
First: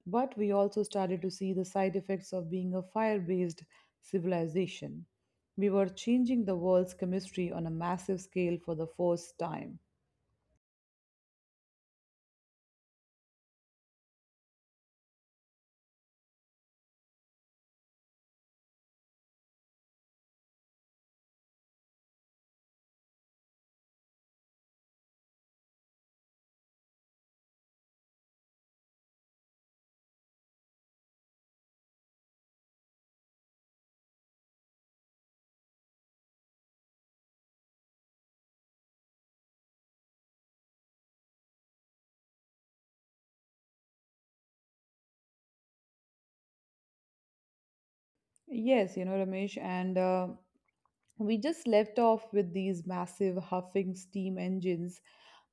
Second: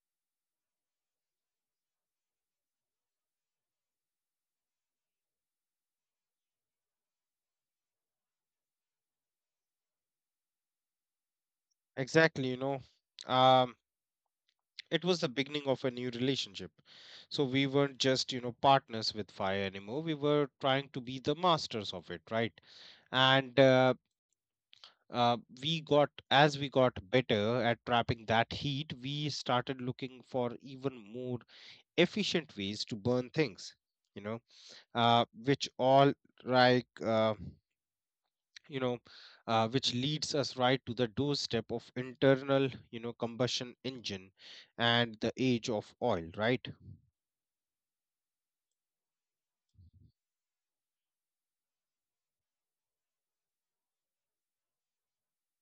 Speaker 1: But we also started to see the side effects of being a fire based civilization. We were changing the world's chemistry on a massive scale for the first time.
Speaker 2: Exactly. Um it was the beginning of a new relationship. So we weren't just partners with fire anymore. We were trying to be the masters of it, right? And uh, as we got better at trapping that heat, we started looking for even more efficient ways to burn things, you know, which all like, uh, you know, which leads us right to the doorstep of internal combustion engine and the age of oil, right?
Speaker 1: Yes, you know, Ramesh, and we just left off with these massive huffing steam engines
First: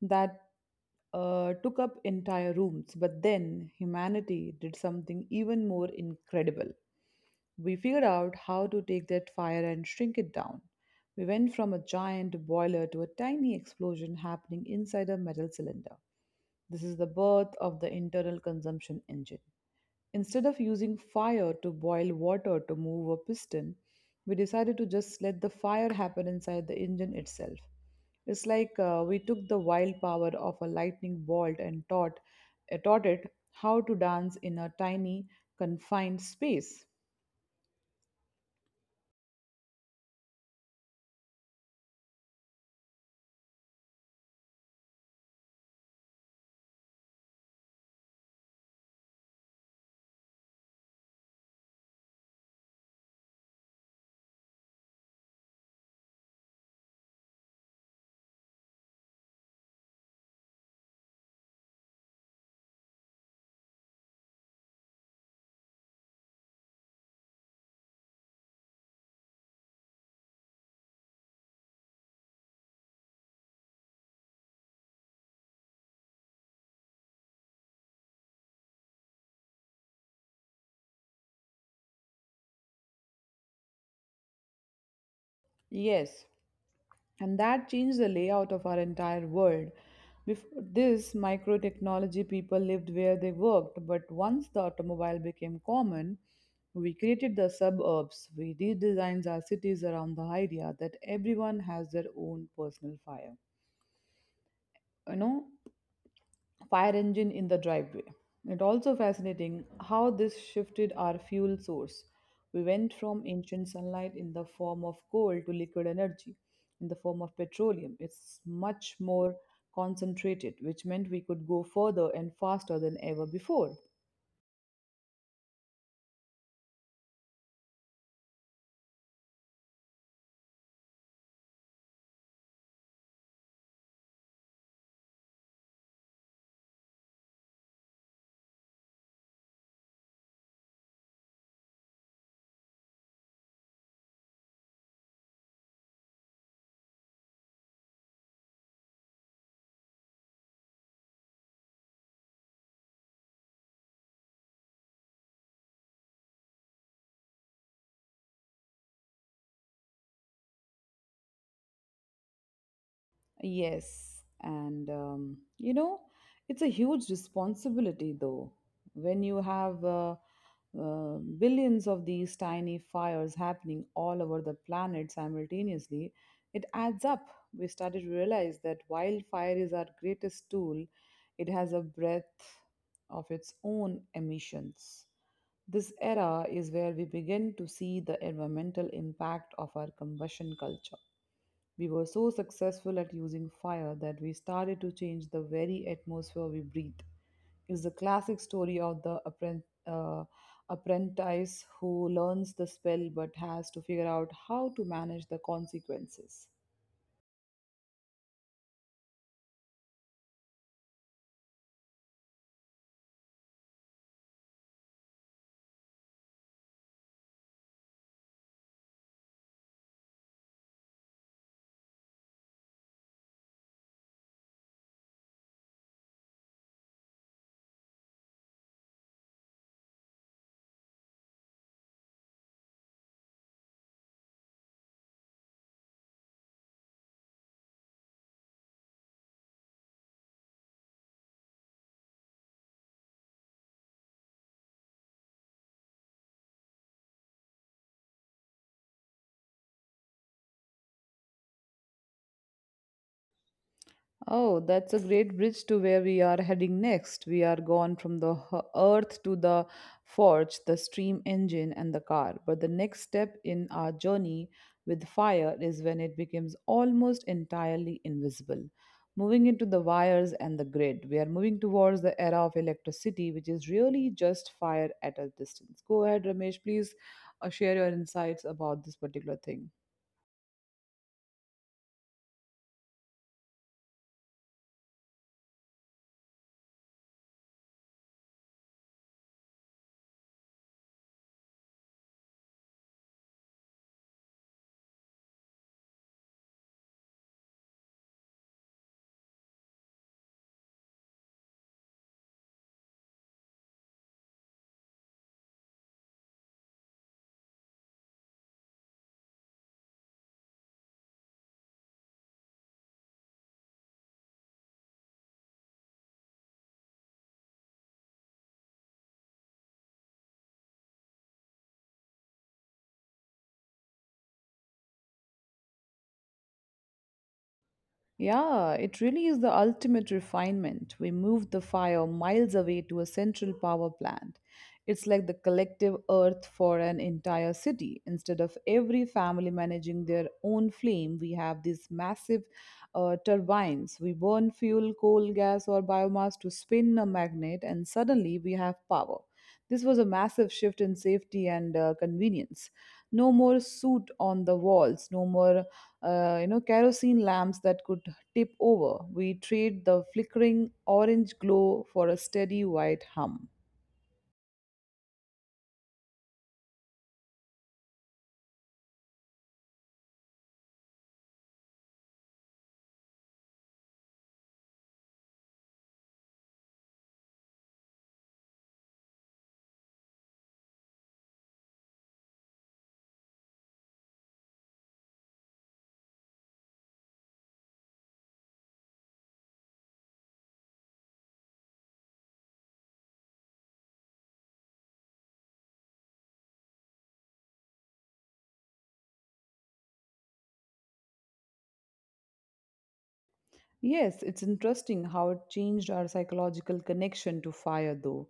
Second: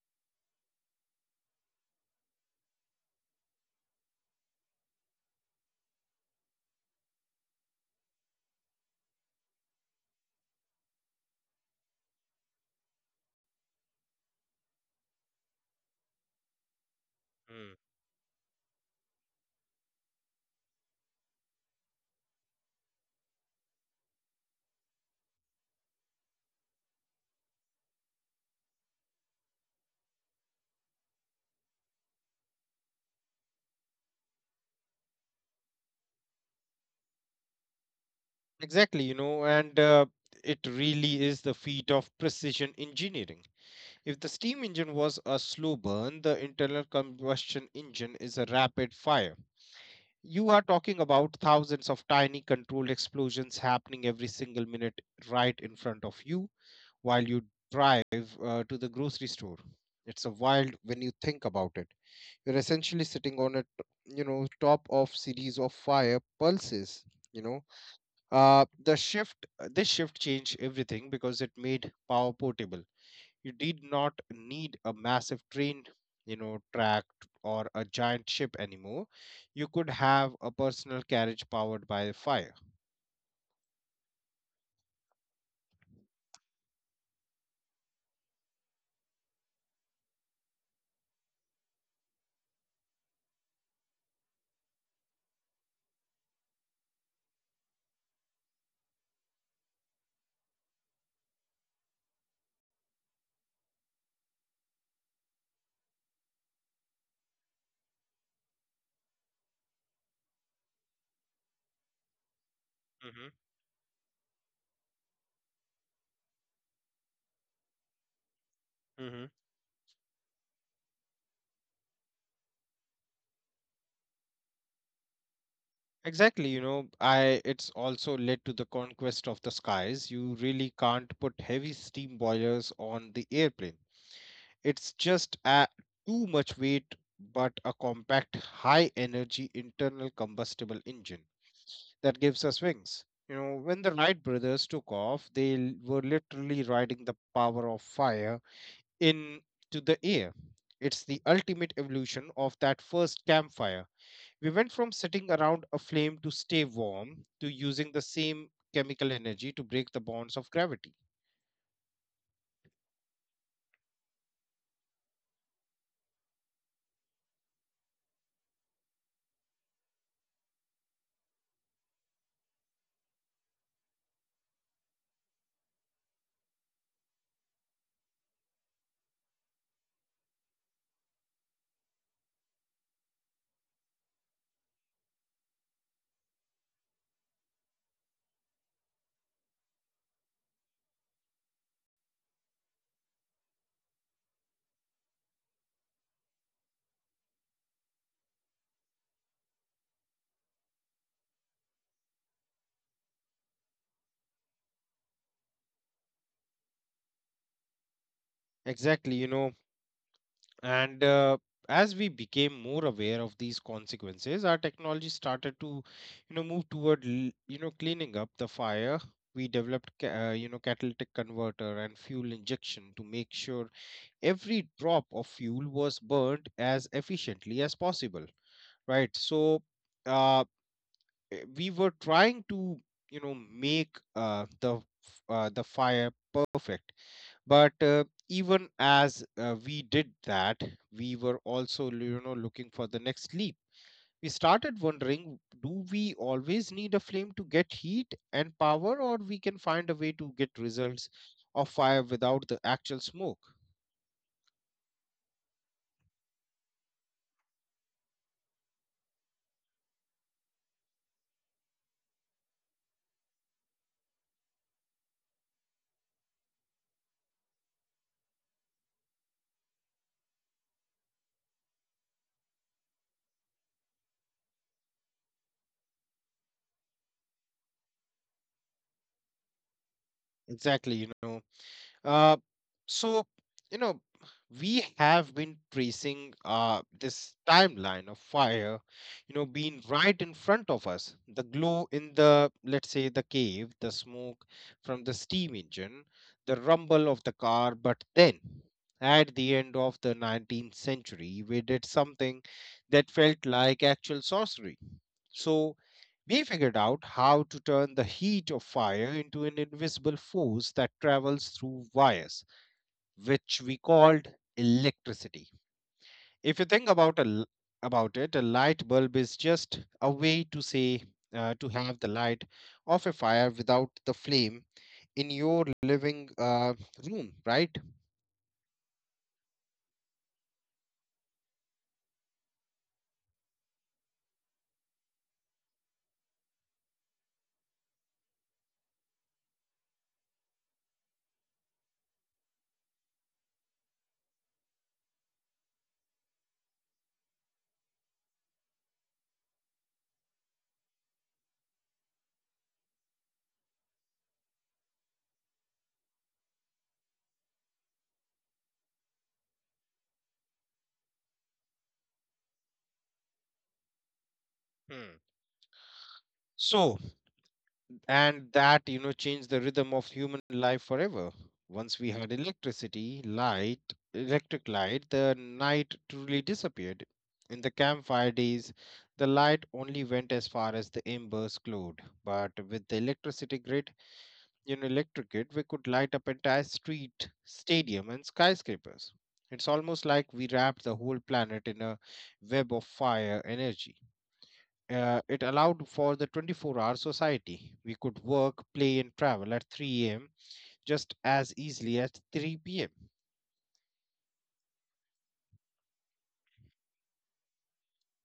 Speaker 1: that took up entire rooms. But then humanity did something even more incredible. We figured out how to take that fire and shrink it down. We went from a giant boiler to a tiny explosion happening inside a metal cylinder. This is the birth
Speaker 2: Mm.
Speaker 1: of the internal consumption engine. Instead of using fire to boil water to move a piston, we decided to just let the fire happen inside the engine itself. It's like we took the wild power of a lightning bolt and taught it how to dance in a tiny, confined space.
Speaker 2: Exactly. you know, and It really is the feat of precision engineering. If the steam engine was a slow burn, the internal combustion engine is a rapid fire. You are talking about thousands of tiny controlled explosions happening every single minute right in front of you while you drive to the grocery store. It's a wild when you think about it. You're essentially sitting on a top of series of fire pulses, you know, this shift changed everything because it made power portable. You did not need a massive train track or a giant ship anymore. You could have a personal carriage powered by fire.
Speaker 1: Yes, and that changed the layout of our entire world. Before this, micro technology people lived where they worked, but once the automobile became common, we created the suburbs. We redesigned our cities around the idea that everyone has their own personal fire. You know, fire engine in the driveway. It also fascinating how this shifted our fuel source. We went from
Speaker 2: Mm-hmm.
Speaker 1: ancient sunlight in the form of coal to liquid energy in the form of petroleum. It's much
Speaker 2: Mm-hmm.
Speaker 1: more concentrated, which meant we could go further and faster than ever before.
Speaker 2: Exactly. You know, I it's also led to the conquest of the skies. You really can't put heavy steam boilers on the airplane. It's just too much weight, but a compact, high energy internal combustible engine that gives us wings. You know, when the Wright brothers took off, they were literally riding the power of fire in to the air. It's the ultimate evolution of that first campfire. We went from sitting around a flame to stay warm to using the same chemical energy to break the bonds of gravity.
Speaker 1: Yes, and you know, it's a huge responsibility though. When you have billions of these tiny fires happening all over the planet simultaneously, it adds up. We started to realize that wildfire is our greatest tool, it has a breath of its own emissions. This era is where we begin to see the environmental impact of our combustion culture. We were so successful at using fire that we started to change the very atmosphere we breathe. It's the classic story of the apprentice who learns the spell but has to figure out how to manage the consequences.
Speaker 2: Exactly. you know, And As we became more aware of these consequences, our technology started to move toward cleaning up the fire. We developed catalytic converter and fuel injection to make sure every drop of fuel was burned as efficiently as possible. Right. So, uh, we were trying to make the fire perfect. But even as we did that, we were also looking for the next leap. We started wondering, do we always need a flame to get heat and power, or we can find a way to get results of fire without the actual smoke?
Speaker 1: Oh, that's a great bridge to where we are heading next. We are gone from the earth to the forge, the steam engine, and the car. But the next step in our journey with fire is when it becomes almost entirely invisible. Moving into the wires and the grid, we are moving towards the era of electricity, which is really just fire at a distance. Go ahead, Ramesh, please share your insights about this particular thing.
Speaker 2: Exactly. Uh, so, you know, we have been tracing this timeline of fire, being right in front of us. The glow in the, let's say, the cave, the smoke from the steam engine, the rumble of the car. But then, at the end of the 19th century, we did something that felt like actual sorcery. So we figured out how to turn the heat of fire into an invisible force that travels through wires, which we called electricity. If you think about about it, a light bulb is just a way to say to have the light of a fire without the flame in your living room, right?
Speaker 1: Yeah, it really is the ultimate refinement. We moved the fire miles away to a central power plant. It's like the collective earth for an entire city. Instead of every family managing their own flame, we have these massive turbines. We burn fuel, coal, gas, or biomass to spin a magnet, and suddenly we have power. This was a massive shift in safety and convenience. No more soot on the walls, no more you know kerosene lamps that could tip over. We trade the flickering orange glow for a steady white hum.
Speaker 2: Hmm. So and that changed the rhythm of human life forever. Once we had electric light, the night truly disappeared. In the campfire days the light only went as far as the embers glowed, but with the electric grid we could light up entire street, stadium, and skyscrapers. It's almost like we wrapped the whole planet in a web of fire energy. It allowed for the 24-hour hour society. We could work, play, and travel at 3 a.m. just as easily as 3 p.m.
Speaker 1: Yes, it's interesting how it changed our psychological connection to fire though.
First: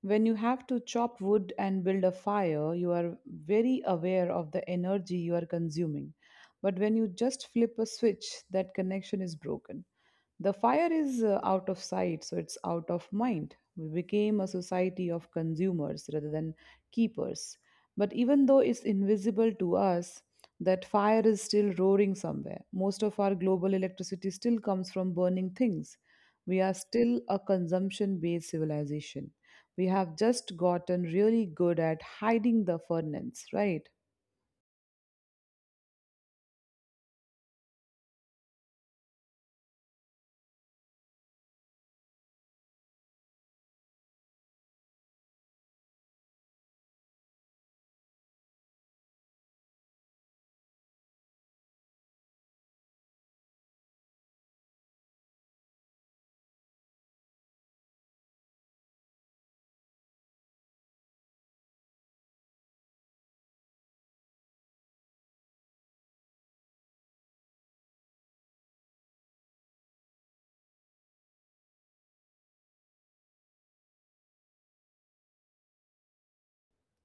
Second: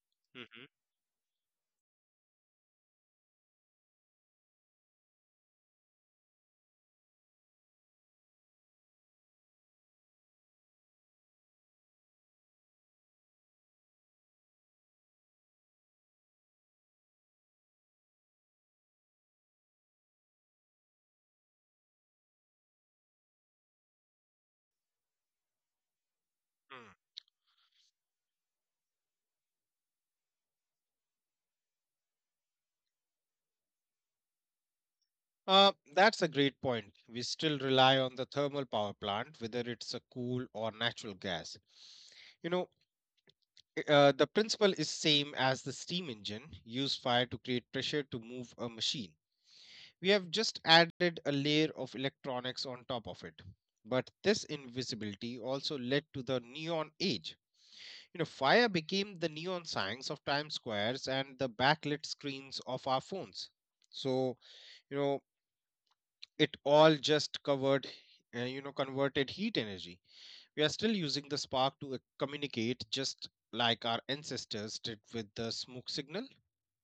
Speaker 1: When you have
Speaker 2: Mhm.
Speaker 1: to chop wood and build a fire you are very aware of the energy you are consuming, but when you just flip a switch that connection is broken. The fire is out of sight, so it's out of mind. We became a society of consumers rather than keepers. But even though it's invisible to us, that fire is still roaring somewhere. Most of our global electricity still comes from burning things. We are
Speaker 2: Mm.
Speaker 1: still a consumption based civilization. We have just gotten really good at hiding the furnace, right?
Speaker 2: That's a great point. We still rely on the thermal power plant, whether it's a coal or natural gas. You know, the principle is same as the steam engine. Use fire to create pressure to move a machine. We have just added a layer of electronics on top of it. But this invisibility also led to the neon age. You know, fire became the neon signs of Times Squares and the backlit screens of our phones. So, you know, it all just converted heat energy. We are still using the spark to communicate just like our ancestors did with the smoke signal.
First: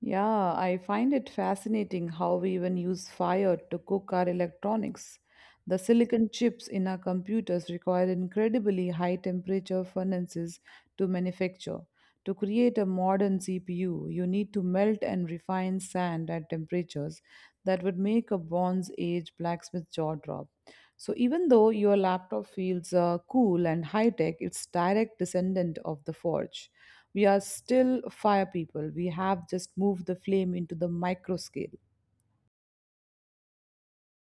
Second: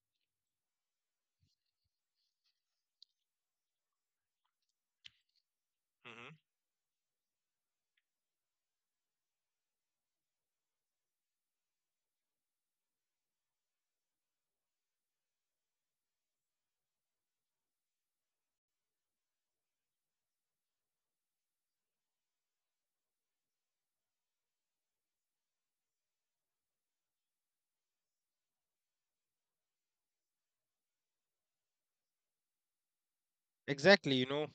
Speaker 1: Yeah, I find it fascinating how we even use fire to cook our electronics. The silicon
Speaker 2: hmm
Speaker 1: chips in our computers require incredibly high temperature furnaces to manufacture. To create a modern CPU, you need to melt and refine sand at temperatures that would make a bronze age blacksmith jaw drop. So even though your laptop feels cool and high tech, it's direct descendant of the forge. We are still fire people. We have just moved the flame into the micro scale.
Speaker 2: Exactly, you know,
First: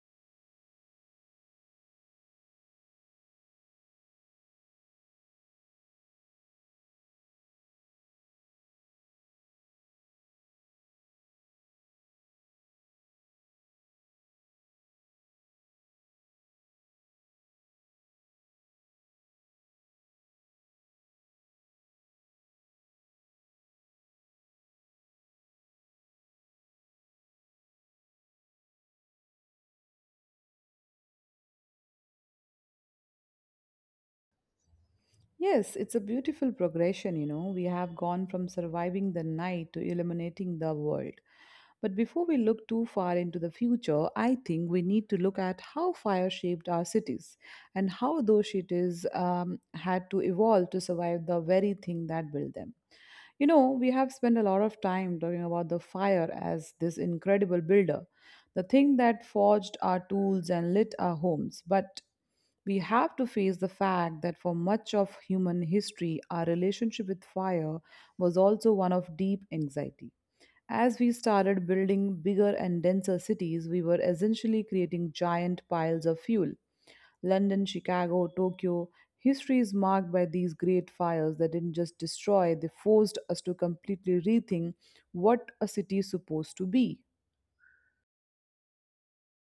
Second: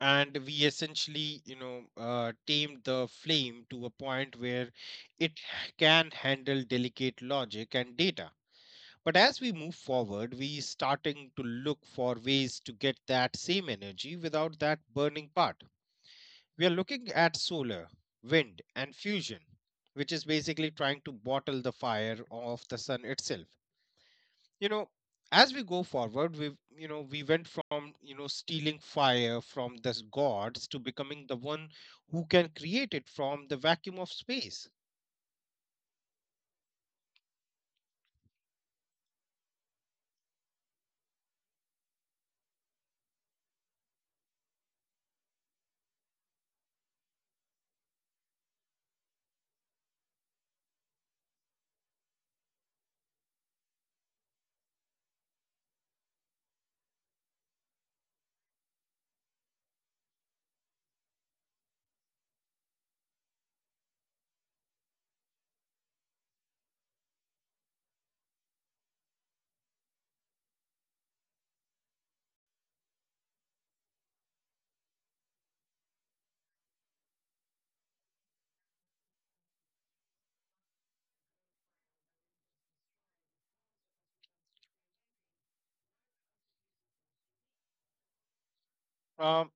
Speaker 2: and we essentially, you know, tamed the flame to a point where it h- can handle delicate logic and data. But as we move forward, we starting to look for ways to get that same energy without that burning part. We are looking at solar, wind, and fusion, which is basically trying to bottle the fire of the sun itself. You know, as we go forward, we went from stealing fire from the gods to becoming the one who can create it from the vacuum of space.
Speaker 1: Yes, it's a beautiful progression, you know. We have gone from surviving the night to illuminating the world. But before we look too far into the future, I think we need to look at how fire shaped our cities and how those cities had to evolve to survive the very thing that built them. You know, we have spent a lot of time talking about the fire as this incredible builder, the thing that forged our tools and lit our homes. But we have to face the fact that for much of human history, our relationship with fire was also one of deep anxiety. As we started building bigger and denser cities, we were essentially creating giant piles of fuel. London, Chicago, Tokyo. History is marked by these great fires that didn't just destroy, they forced us to completely rethink what a city is supposed to be.
Speaker 2: Um,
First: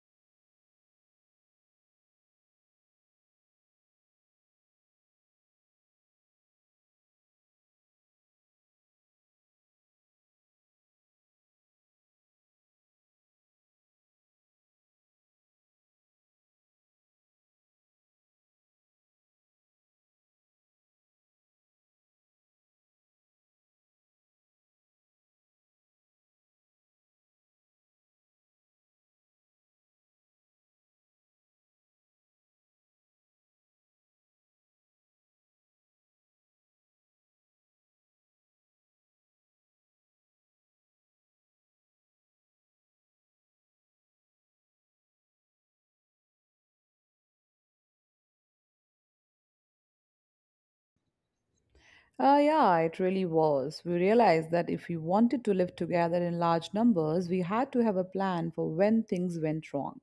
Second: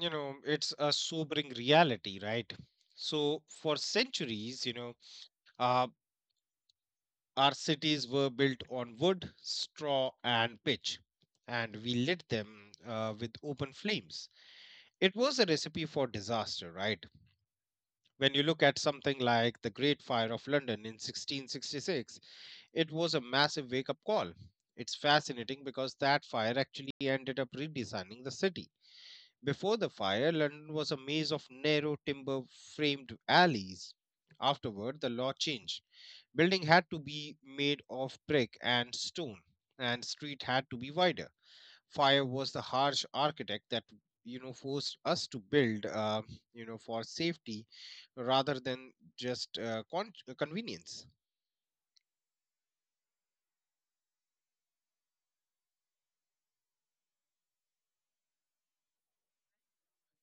Speaker 2: you know, it's a sobering reality, right? So, for centuries, you know, uh, our cities were built on wood, straw, and pitch, and we lit them with open flames. It was a recipe for disaster, right? When you look at something like the Great Fire of London in 1666, it was a massive wake up call. It's fascinating because that fire actually ended up redesigning the city. Before the fire, London was a maze of narrow timber framed alleys. Afterward, the law changed. Building had to be made of brick and stone, and street had to be wider. Fire was the harsh architect that, you know, forced us to build, you know, for safety rather than just convenience.
Speaker 1: Ah, yeah, it really was. We realized that if we wanted to live together in large numbers, we had to have a plan for when things went wrong.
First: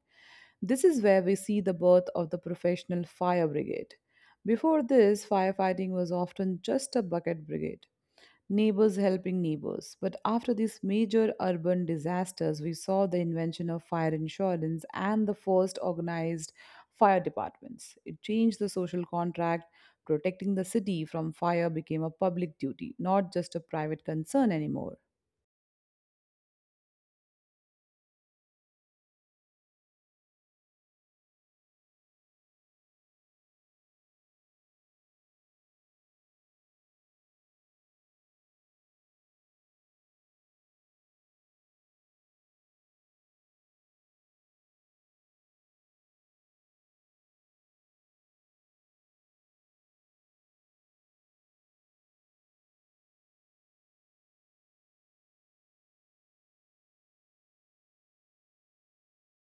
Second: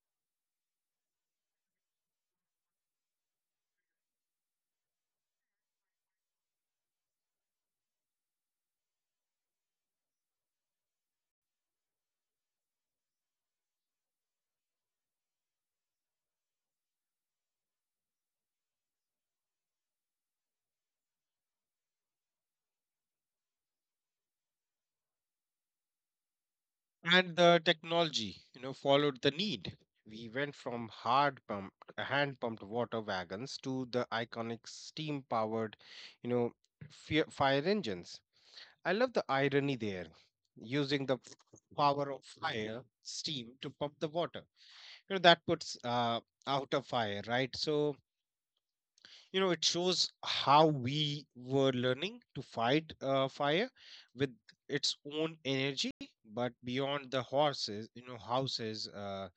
Speaker 1: This is where we see the birth of the professional fire brigade. Before this, firefighting was often just a bucket brigade, neighbors helping neighbors. But after these major urban disasters, we saw the invention of fire insurance and the first organized fire departments. It changed the social contract. Protecting the city from fire became a public duty, not just a private concern anymore.
Speaker 2: And the technology, you know, followed the need. We went from hard pump hand pumped water wagons to the iconic steam powered, you know, fire engines. I love the irony there, using the power of fire steam to pump the water, you know, that puts out a fire, right? So, you know, it shows how we were learning to fight fire with its own energy. But beyond the horses you know houses uh,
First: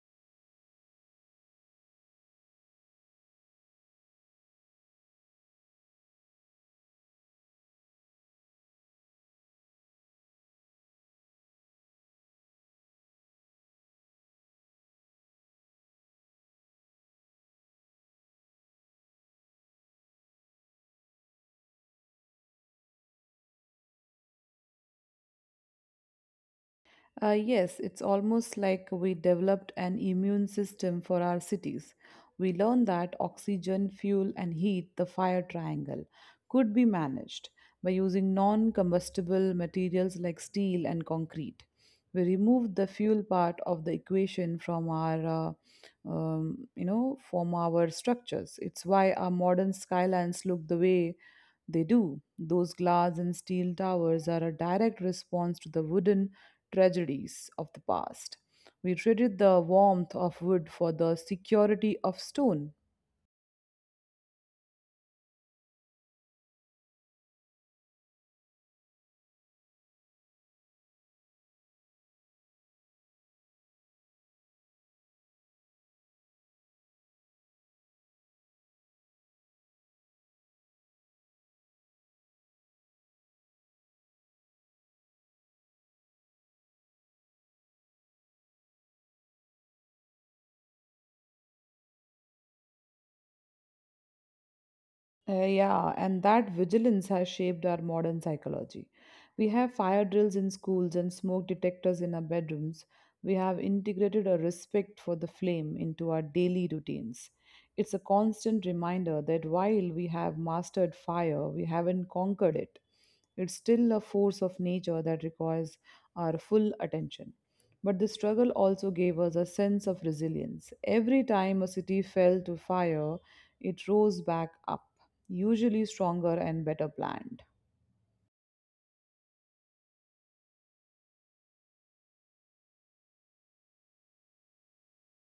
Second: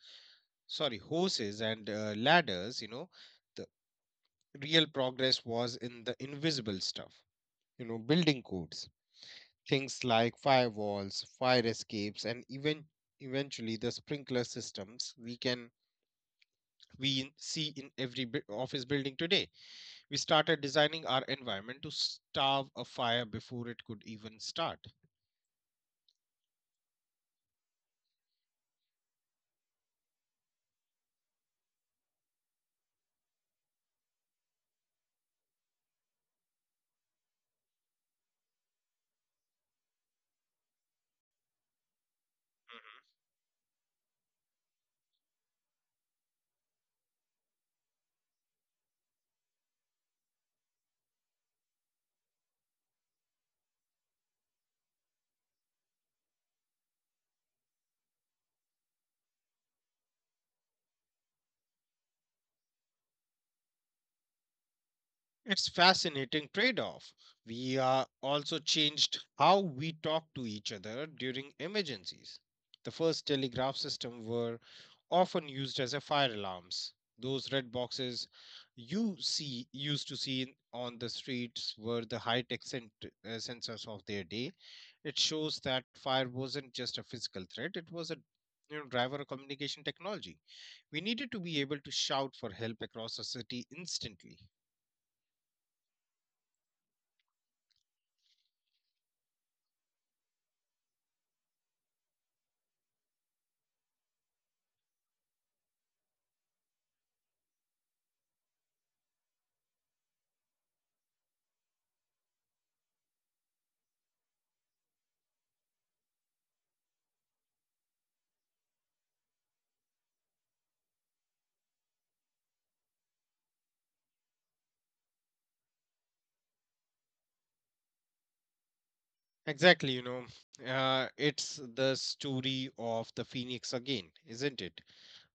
Speaker 2: sorry horses and ladders, you know, the real progress was in the invisible stuff. You know, building codes, things like firewalls, fire escapes, and even eventually the sprinkler systems we see in every office building today. We started designing our environment to starve a fire before it could even start.
Speaker 1: Yes, it's almost like we developed an immune system for our cities. We learned that oxygen, fuel, and heat, the fire triangle, could be managed by using non combustible materials like steel and concrete. We removed the fuel
Speaker 2: Mm-hmm.
Speaker 1: part of the equation from our from our structures. It's why our modern skylines look the way they do. Those glass and steel towers are a direct response to the wooden tragedies of the past. We traded the warmth of wood for the security of stone.
Speaker 2: It's fascinating trade-off. We are also changed how we talk to each other during emergencies. The first telegraph system were often used as a fire alarms. Those red boxes used to see on the streets were the high-tech sensors of their day. It shows that fire wasn't just a physical threat; it was a, you know, driver of communication technology. We needed to be able to shout for help across a city instantly.
Speaker 1: Yeah, and that vigilance has shaped our modern psychology. We have fire drills in schools and smoke detectors in our bedrooms. We have integrated a respect for the flame into our daily routines. It's a constant reminder that while we have mastered fire, we haven't conquered it. It's still a force of nature that requires our full attention. But the struggle also gave us a sense of resilience. Every time a city fell to fire, it rose back up, usually stronger and better planned.
Speaker 2: Exactly, you know, it's the story of the Phoenix again, isn't it?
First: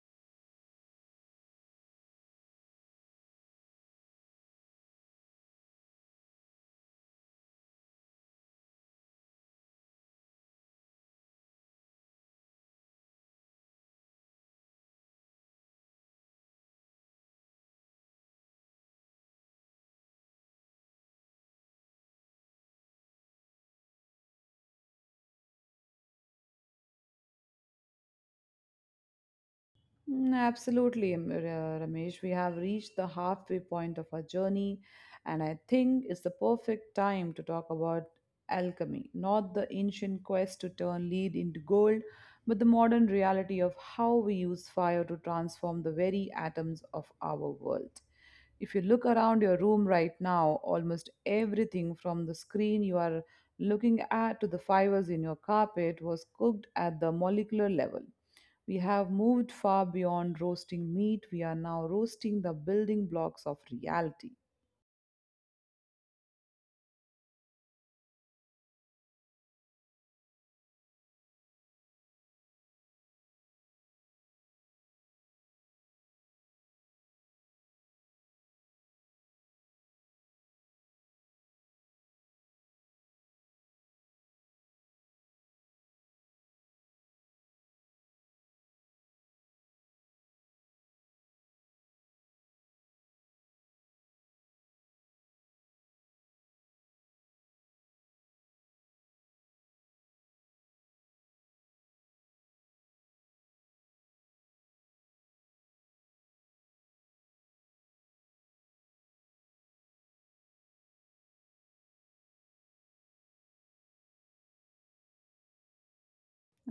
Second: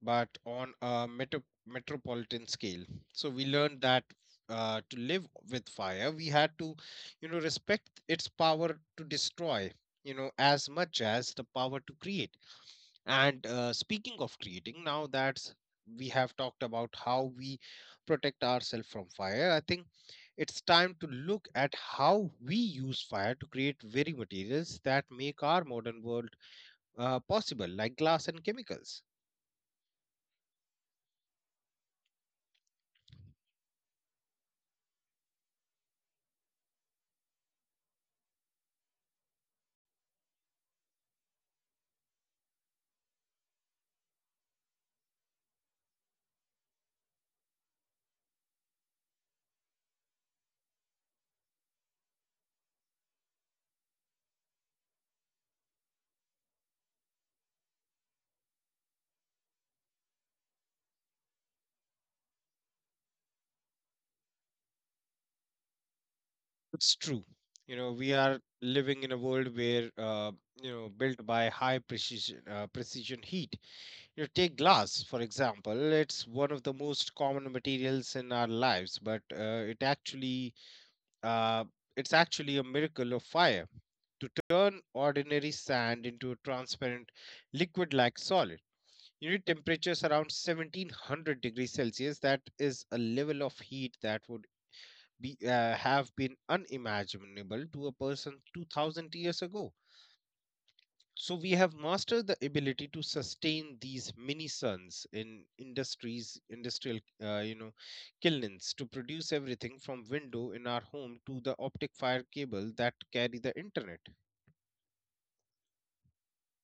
Speaker 2: But on a metropolitan scale. So we learned that to live with fire, we had to, you know, respect its power to destroy, you know, as much as the power to create. And speaking of creating, now that we have talked about how we protect ourselves from fire, I think it's time to look at how we use fire to create very materials that make our modern world possible, like glass and chemicals.
Speaker 1: Mm, absolutely, Ramesh. We have reached the halfway point of our journey, and I think it's the perfect time to talk about alchemy, not the ancient quest to turn lead into gold, but the modern reality of how we use fire to transform the very atoms of our world. If you look around your room right now, almost everything from the screen you are looking at to the fibers in your carpet was cooked at the molecular level. We have moved far beyond roasting meat. We are now roasting the building blocks of reality.
Speaker 2: It's true. You know, we are living in a world where, built by high precision, precision heat. You know, take glass, for example. It's one of the most common materials in our lives, but Uh, it's actually a miracle of fire to turn ordinary sand into a transparent liquid like solid. You need temperatures around 1700 degrees Celsius. That is a level of heat that would have been unimaginable to a person 2000 years ago. So we have mastered the ability to sustain these mini suns in industrial, kilns to produce everything from window in our home to the optic fire cable that carry the internet.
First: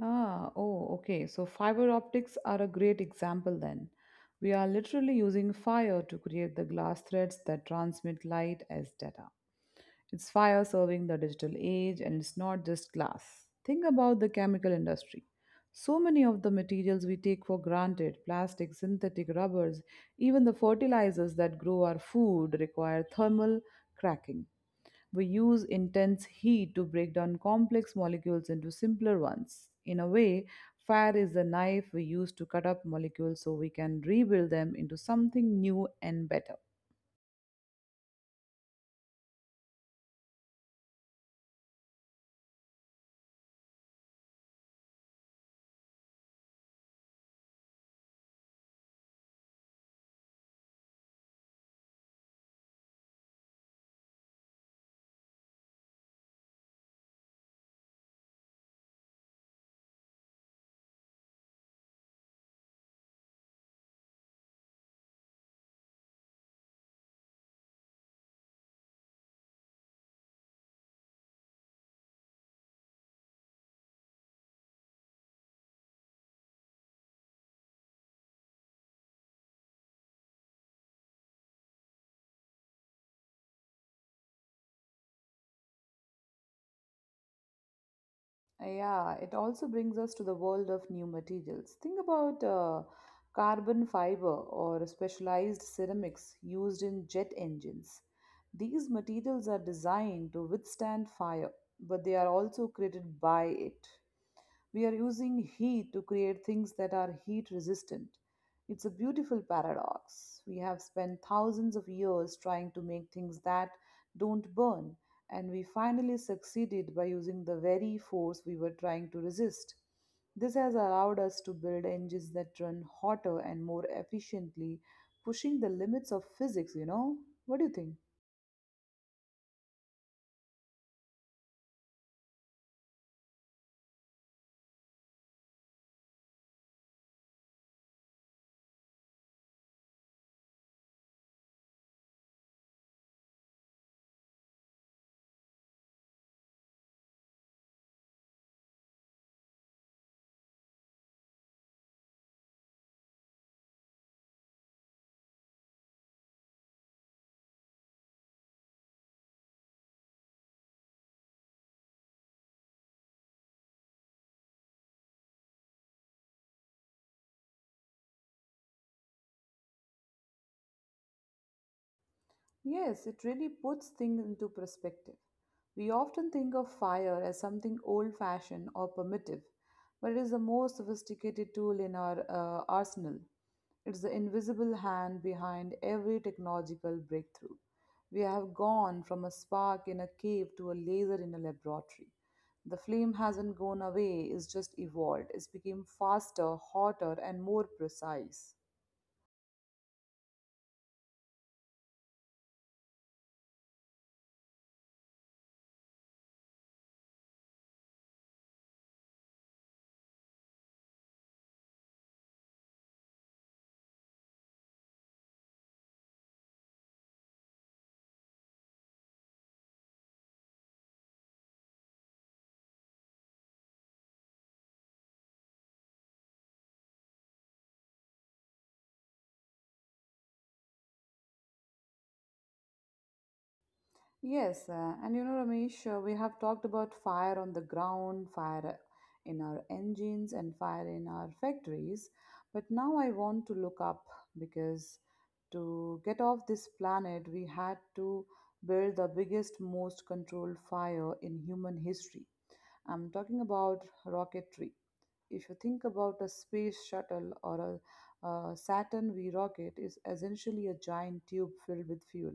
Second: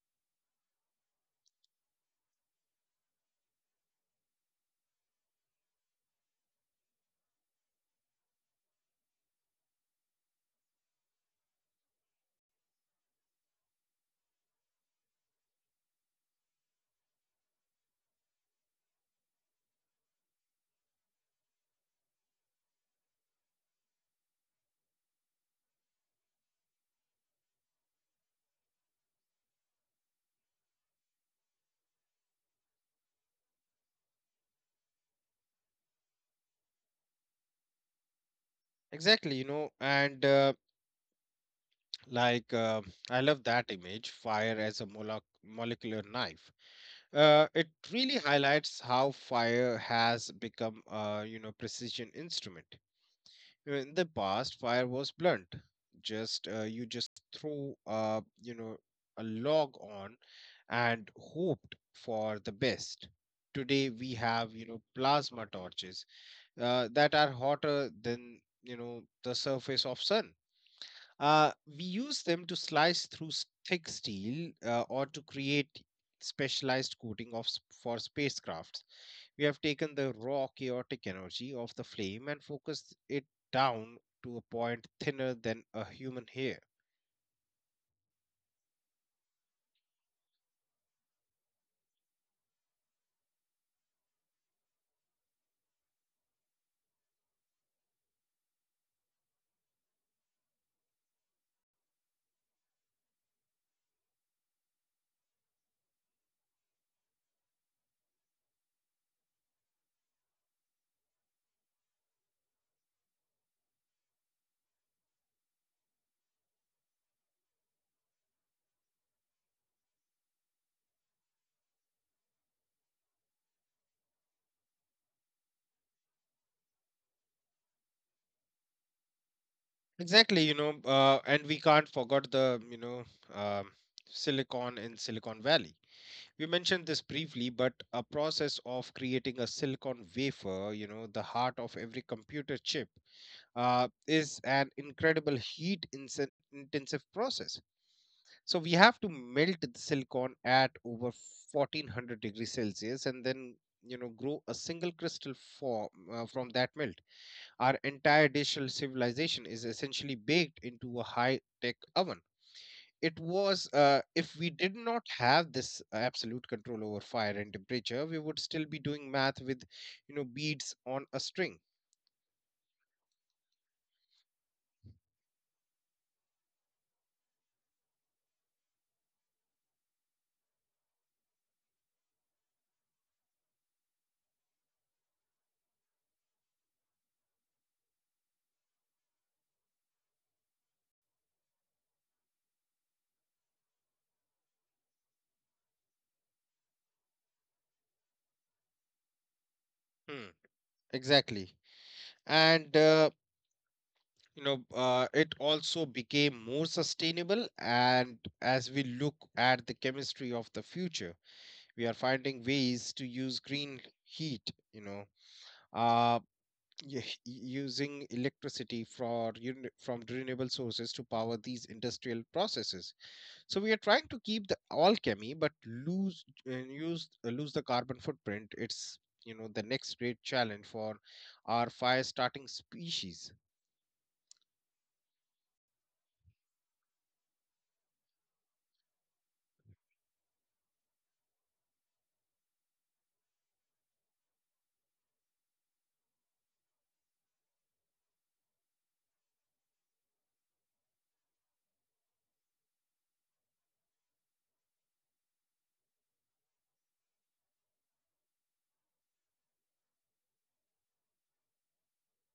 Speaker 1: Ah, oh, okay. So fiber optics are a great example then. We are literally using fire to create the glass threads that transmit light as data. It's fire serving the digital age, and it's not just glass. Think about the chemical industry. So many of the materials we take for granted, plastic, synthetic rubbers, even the fertilizers that grow our food, require thermal cracking. We use intense heat to break down complex molecules into simpler ones. In a way, fire is the knife we use to cut up molecules so we can rebuild them into something new and better.
Speaker 2: Exactly, you know, and Like, uh, I love that image, fire as a molecular knife. It really highlights how fire has become a, you know, precision instrument. In the past, fire was blunt. Just you just threw a, you know, a log on and hoped for the best. Today we have, you know, plasma torches that are hotter than, you know, the surface of sun. We use them to slice through thick steel or to create specialized coating of for spacecrafts. We have taken the raw chaotic energy of the flame and focused it down to a point thinner than a human hair.
Speaker 1: Yeah, it also brings us to the world of new materials. Think about carbon fiber or specialized ceramics used in jet engines. These materials are designed to withstand fire, but they are also created by it. We are using heat to create things that are heat resistant. It's a beautiful paradox. We have spent thousands of years trying to make things that don't burn, and we finally succeeded by using the very force we were trying to resist. This has allowed us to build engines that run hotter and more efficiently, pushing the limits of physics, you know? What do you think?
Speaker 2: Exactly, you know, and we can't forget the, you know, um, silicon in Silicon Valley. We mentioned this briefly, but a process of creating a silicon wafer, you know, the heart of every computer chip is an incredible heat intensive process. So we have to melt the silicon at over 1400 degrees Celsius and then, you know, grow a single crystal form from that melt. Our entire digital civilization is essentially baked into a high tech oven. It was if we did not have this absolute control over fire and temperature, we would still be doing math with, you know, beads on a string.
Speaker 1: Yes, it really puts things into perspective. We often think of fire as something old fashioned or primitive, but it is the most sophisticated tool in our arsenal. It's the invisible hand behind every technological breakthrough. We have gone from a spark in a cave to a laser in a laboratory. The flame hasn't gone away, it's just evolved. It's become faster, hotter, and more precise.
Speaker 2: Hmm, exactly. And it also became more sustainable. And as we look at the chemistry of the future, we are finding ways to use green heat, you know, uh, using electricity from renewable sources to power these industrial processes. So we are trying to keep the alchemy but lose and use lose the carbon footprint. It's, you know, the next great challenge for our fire starting species.
Speaker 1: Yes, and you know, Ramesh, we have talked about fire on the ground, fire in our engines, and fire in our factories. But now I want to look up because to get off this planet, we had to build the biggest, most controlled fire in human history. I'm talking about rocketry. If you think about a space shuttle or a Saturn V rocket, is essentially a giant tube filled with fuel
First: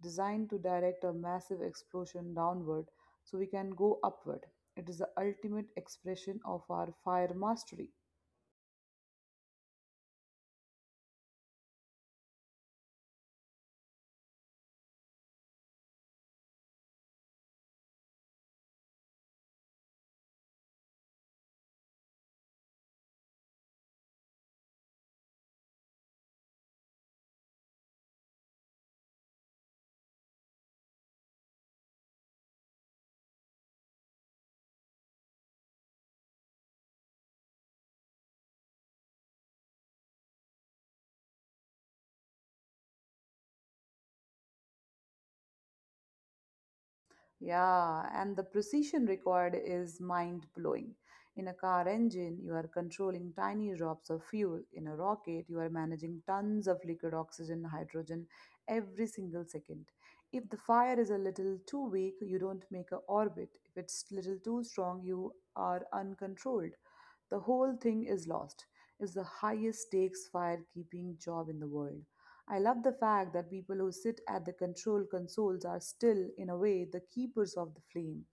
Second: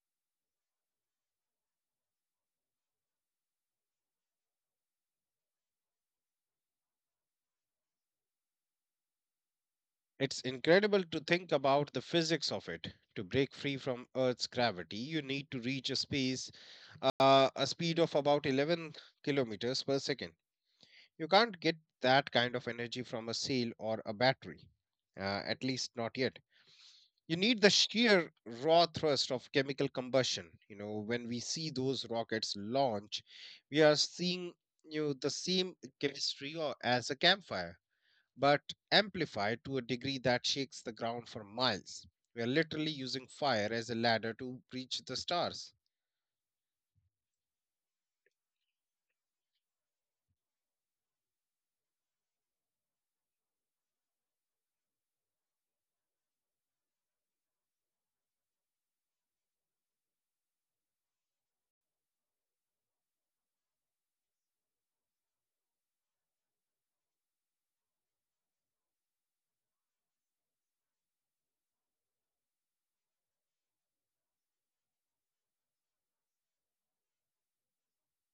Speaker 1: designed to direct a massive explosion downward so we can go upward. It is the ultimate expression of our fire mastery.
Speaker 2: It's incredible to think about the physics of it. To break free from earth's gravity you need to reach a space a speed of about 11 kilometers per second. You can't get that kind of energy from a sail or a battery, at least not yet. You need the sheer raw thrust of chemical combustion. You know, when we see those rockets launch, we are seeing, you know, the same chemistry or as a campfire, but amplified to a degree that shakes the ground for miles. We are literally using fire as a ladder to reach the stars.
Speaker 1: Yeah, and the precision required is mind blowing. In a car engine, you are controlling tiny drops of fuel. In a rocket, you are managing tons of liquid oxygen, hydrogen every single second. If the fire is a little too weak, you don't make a orbit. If it's little too strong, you are uncontrolled. The whole thing is lost. It's the highest stakes firekeeping job in the world. I love the fact that people who sit at the control consoles are still, in a way, the keepers of the flame,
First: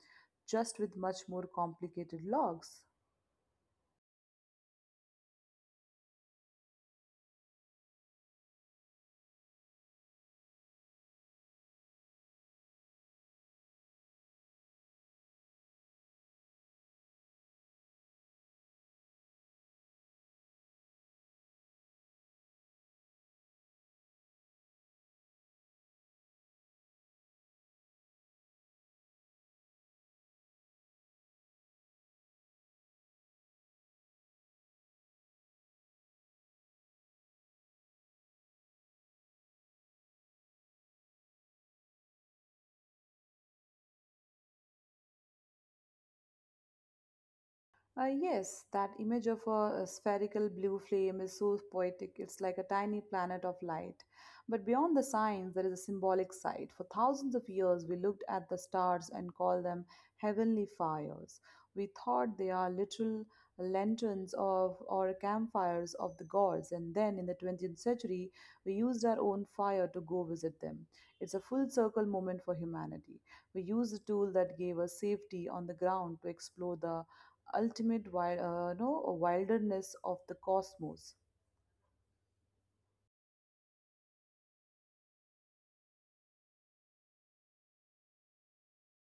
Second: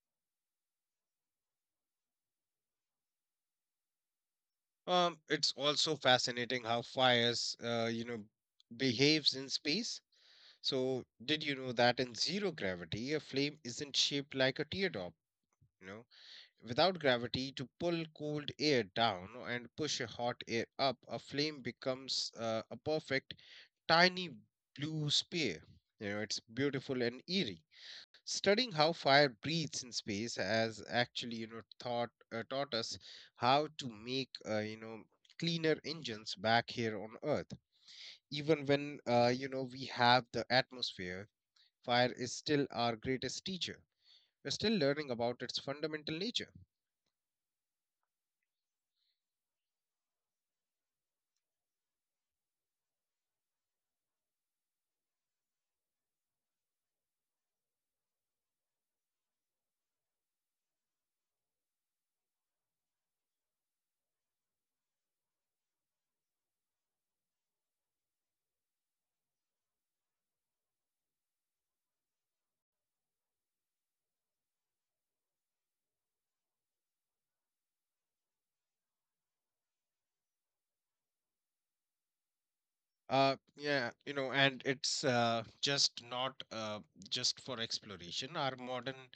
Speaker 1: just with much more complicated logs.
Speaker 2: It's also fascinating how fires, you know, behaves in space. So, did you know that in zero gravity, a flame isn't shaped like a teardrop? You know, without gravity to pull cold air down and push a hot air up, a flame becomes a perfect tiny blue sphere. You know, it's beautiful and eerie. Studying how fire breathes in space has actually, you know, taught us how to make, you know, cleaner engines back here on Earth. Even when, you know, we have the atmosphere, fire is still our greatest teacher. We're still learning about its fundamental nature.
Speaker 1: Yes, that image of a spherical blue flame is so poetic. It's like a tiny planet of light. But beyond the science, there is a symbolic side. For thousands of years, we looked at the stars and called them heavenly fires. We thought they are literal lanterns of or campfires of the gods. And then in the 20th century, we used our own fire to go visit them. It's a full circle moment for humanity. We used a tool that gave us safety on the ground to explore the ultimate wild, no, wilderness of the cosmos.
Speaker 2: Yeah, you know, and it's just not just for exploration. Our modern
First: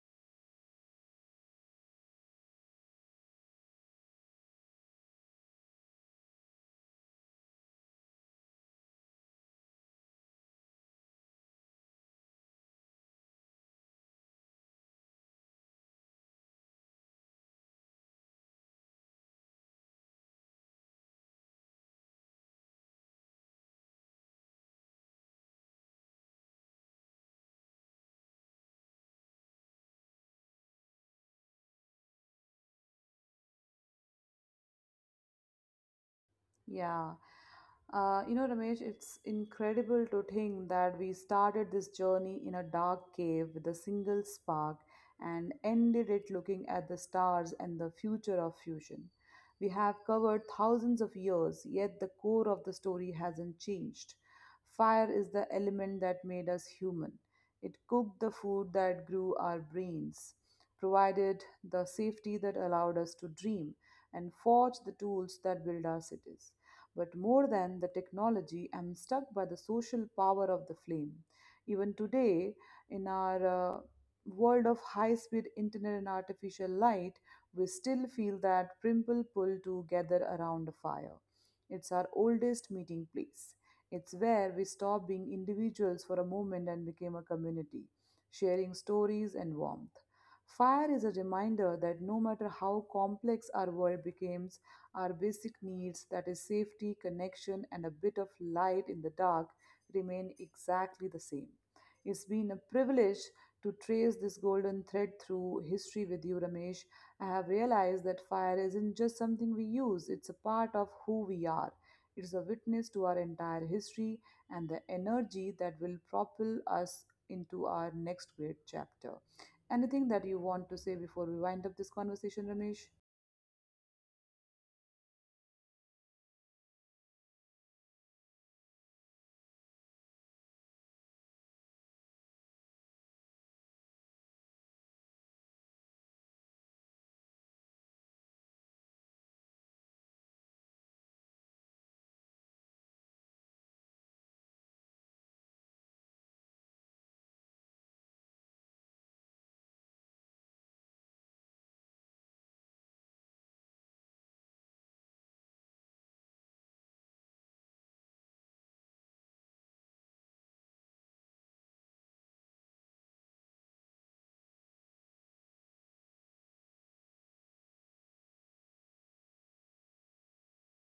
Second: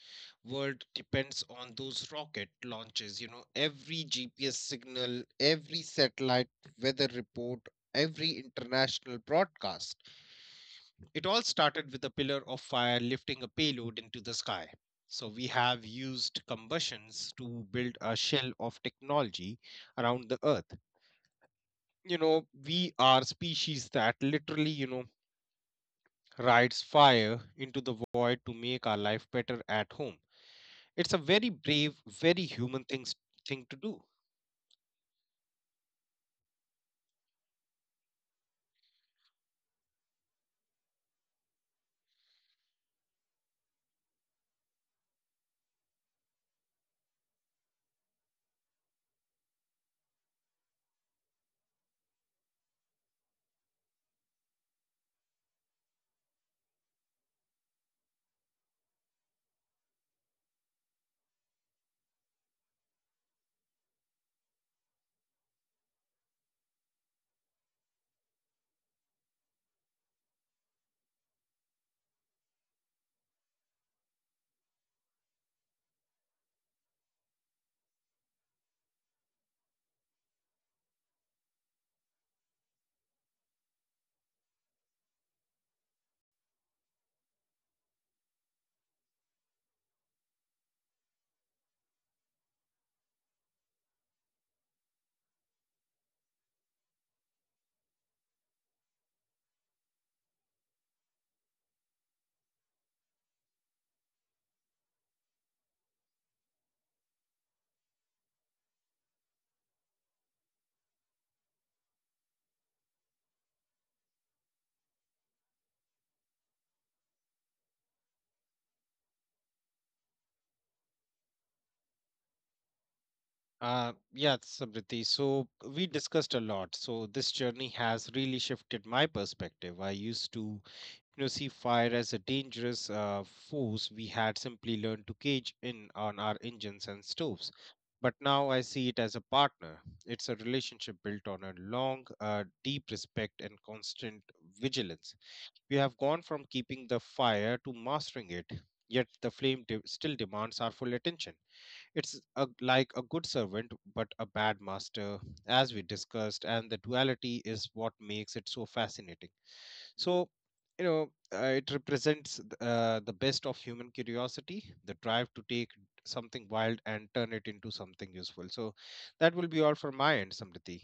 Speaker 2: world depends on those rocket launches. You know, every GPS signal, every satellite weather report, every international broadcast, it all started with a pillar of fire lifting a payload into the sky. So we have used combustions to build a shell of technology around the earth. You know, we are species that literally, you know, rides fire into the void to make our life better at home. It's a very brave, very human thing to do.
Speaker 1: Yeah. You know, Ramesh, it's incredible to think that we started this journey in a dark cave with a single spark and ended it looking at the stars and the future of fusion. We have covered thousands of years, yet the core of the story hasn't changed. Fire is the element that made us human. It cooked the food that grew our brains, provided the safety that allowed us to dream, and forged the tools that build our cities. But more than the technology, I'm struck by the social power of the flame. Even today, in our world of high speed internet and artificial light, we still feel that primple pull to gather around a fire. It's our oldest meeting place. It's where we stop being individuals for a moment and became a community, sharing stories and warmth. Fire is a reminder that no matter how complex our world became, our basic needs, that is, safety, connection, and a bit of light in the dark, remain exactly the same. It's been a privilege to trace this golden thread through history with you, Ramesh. I have realized that fire isn't just something we use, it's a part of who we are. It's a witness to our entire history and the energy that will propel us into our next great chapter. Anything that you want to say before we wind up this conversation, Ramesh?
Speaker 2: Yeah, Samriti. So we discussed a lot. So this journey has really shifted my perspective. I used to, you know, see fire as a dangerous force we had simply learned to cage in on our engines and stoves. But now I see it as a partner. It's a relationship built on a long, deep respect and constant vigilance. We have gone from keeping the fire to mastering it, yet the flame still demands our full attention. It's a, like a good servant, but a bad master, as we discussed, and the duality is what makes it so fascinating. So, you know, it represents the best of human curiosity, the drive to take something wild and turn it into something useful. So, that will be all for my end, Samriti.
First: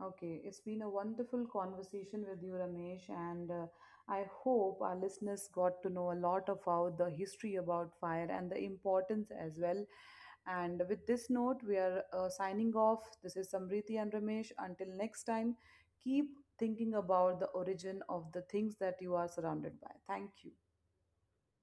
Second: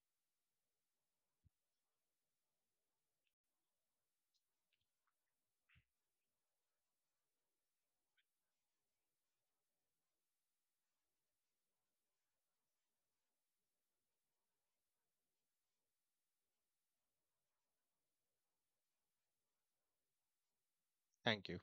Speaker 1: Okay, it's been a wonderful conversation with you, Ramesh, and I hope our listeners got to know a lot about the history about fire and the importance as well. And with this note, we are signing off. This is Samriti and Ramesh. Until next time, keep thinking about the origin of the things that you are surrounded by. Thank you.
Speaker 2: Thank you.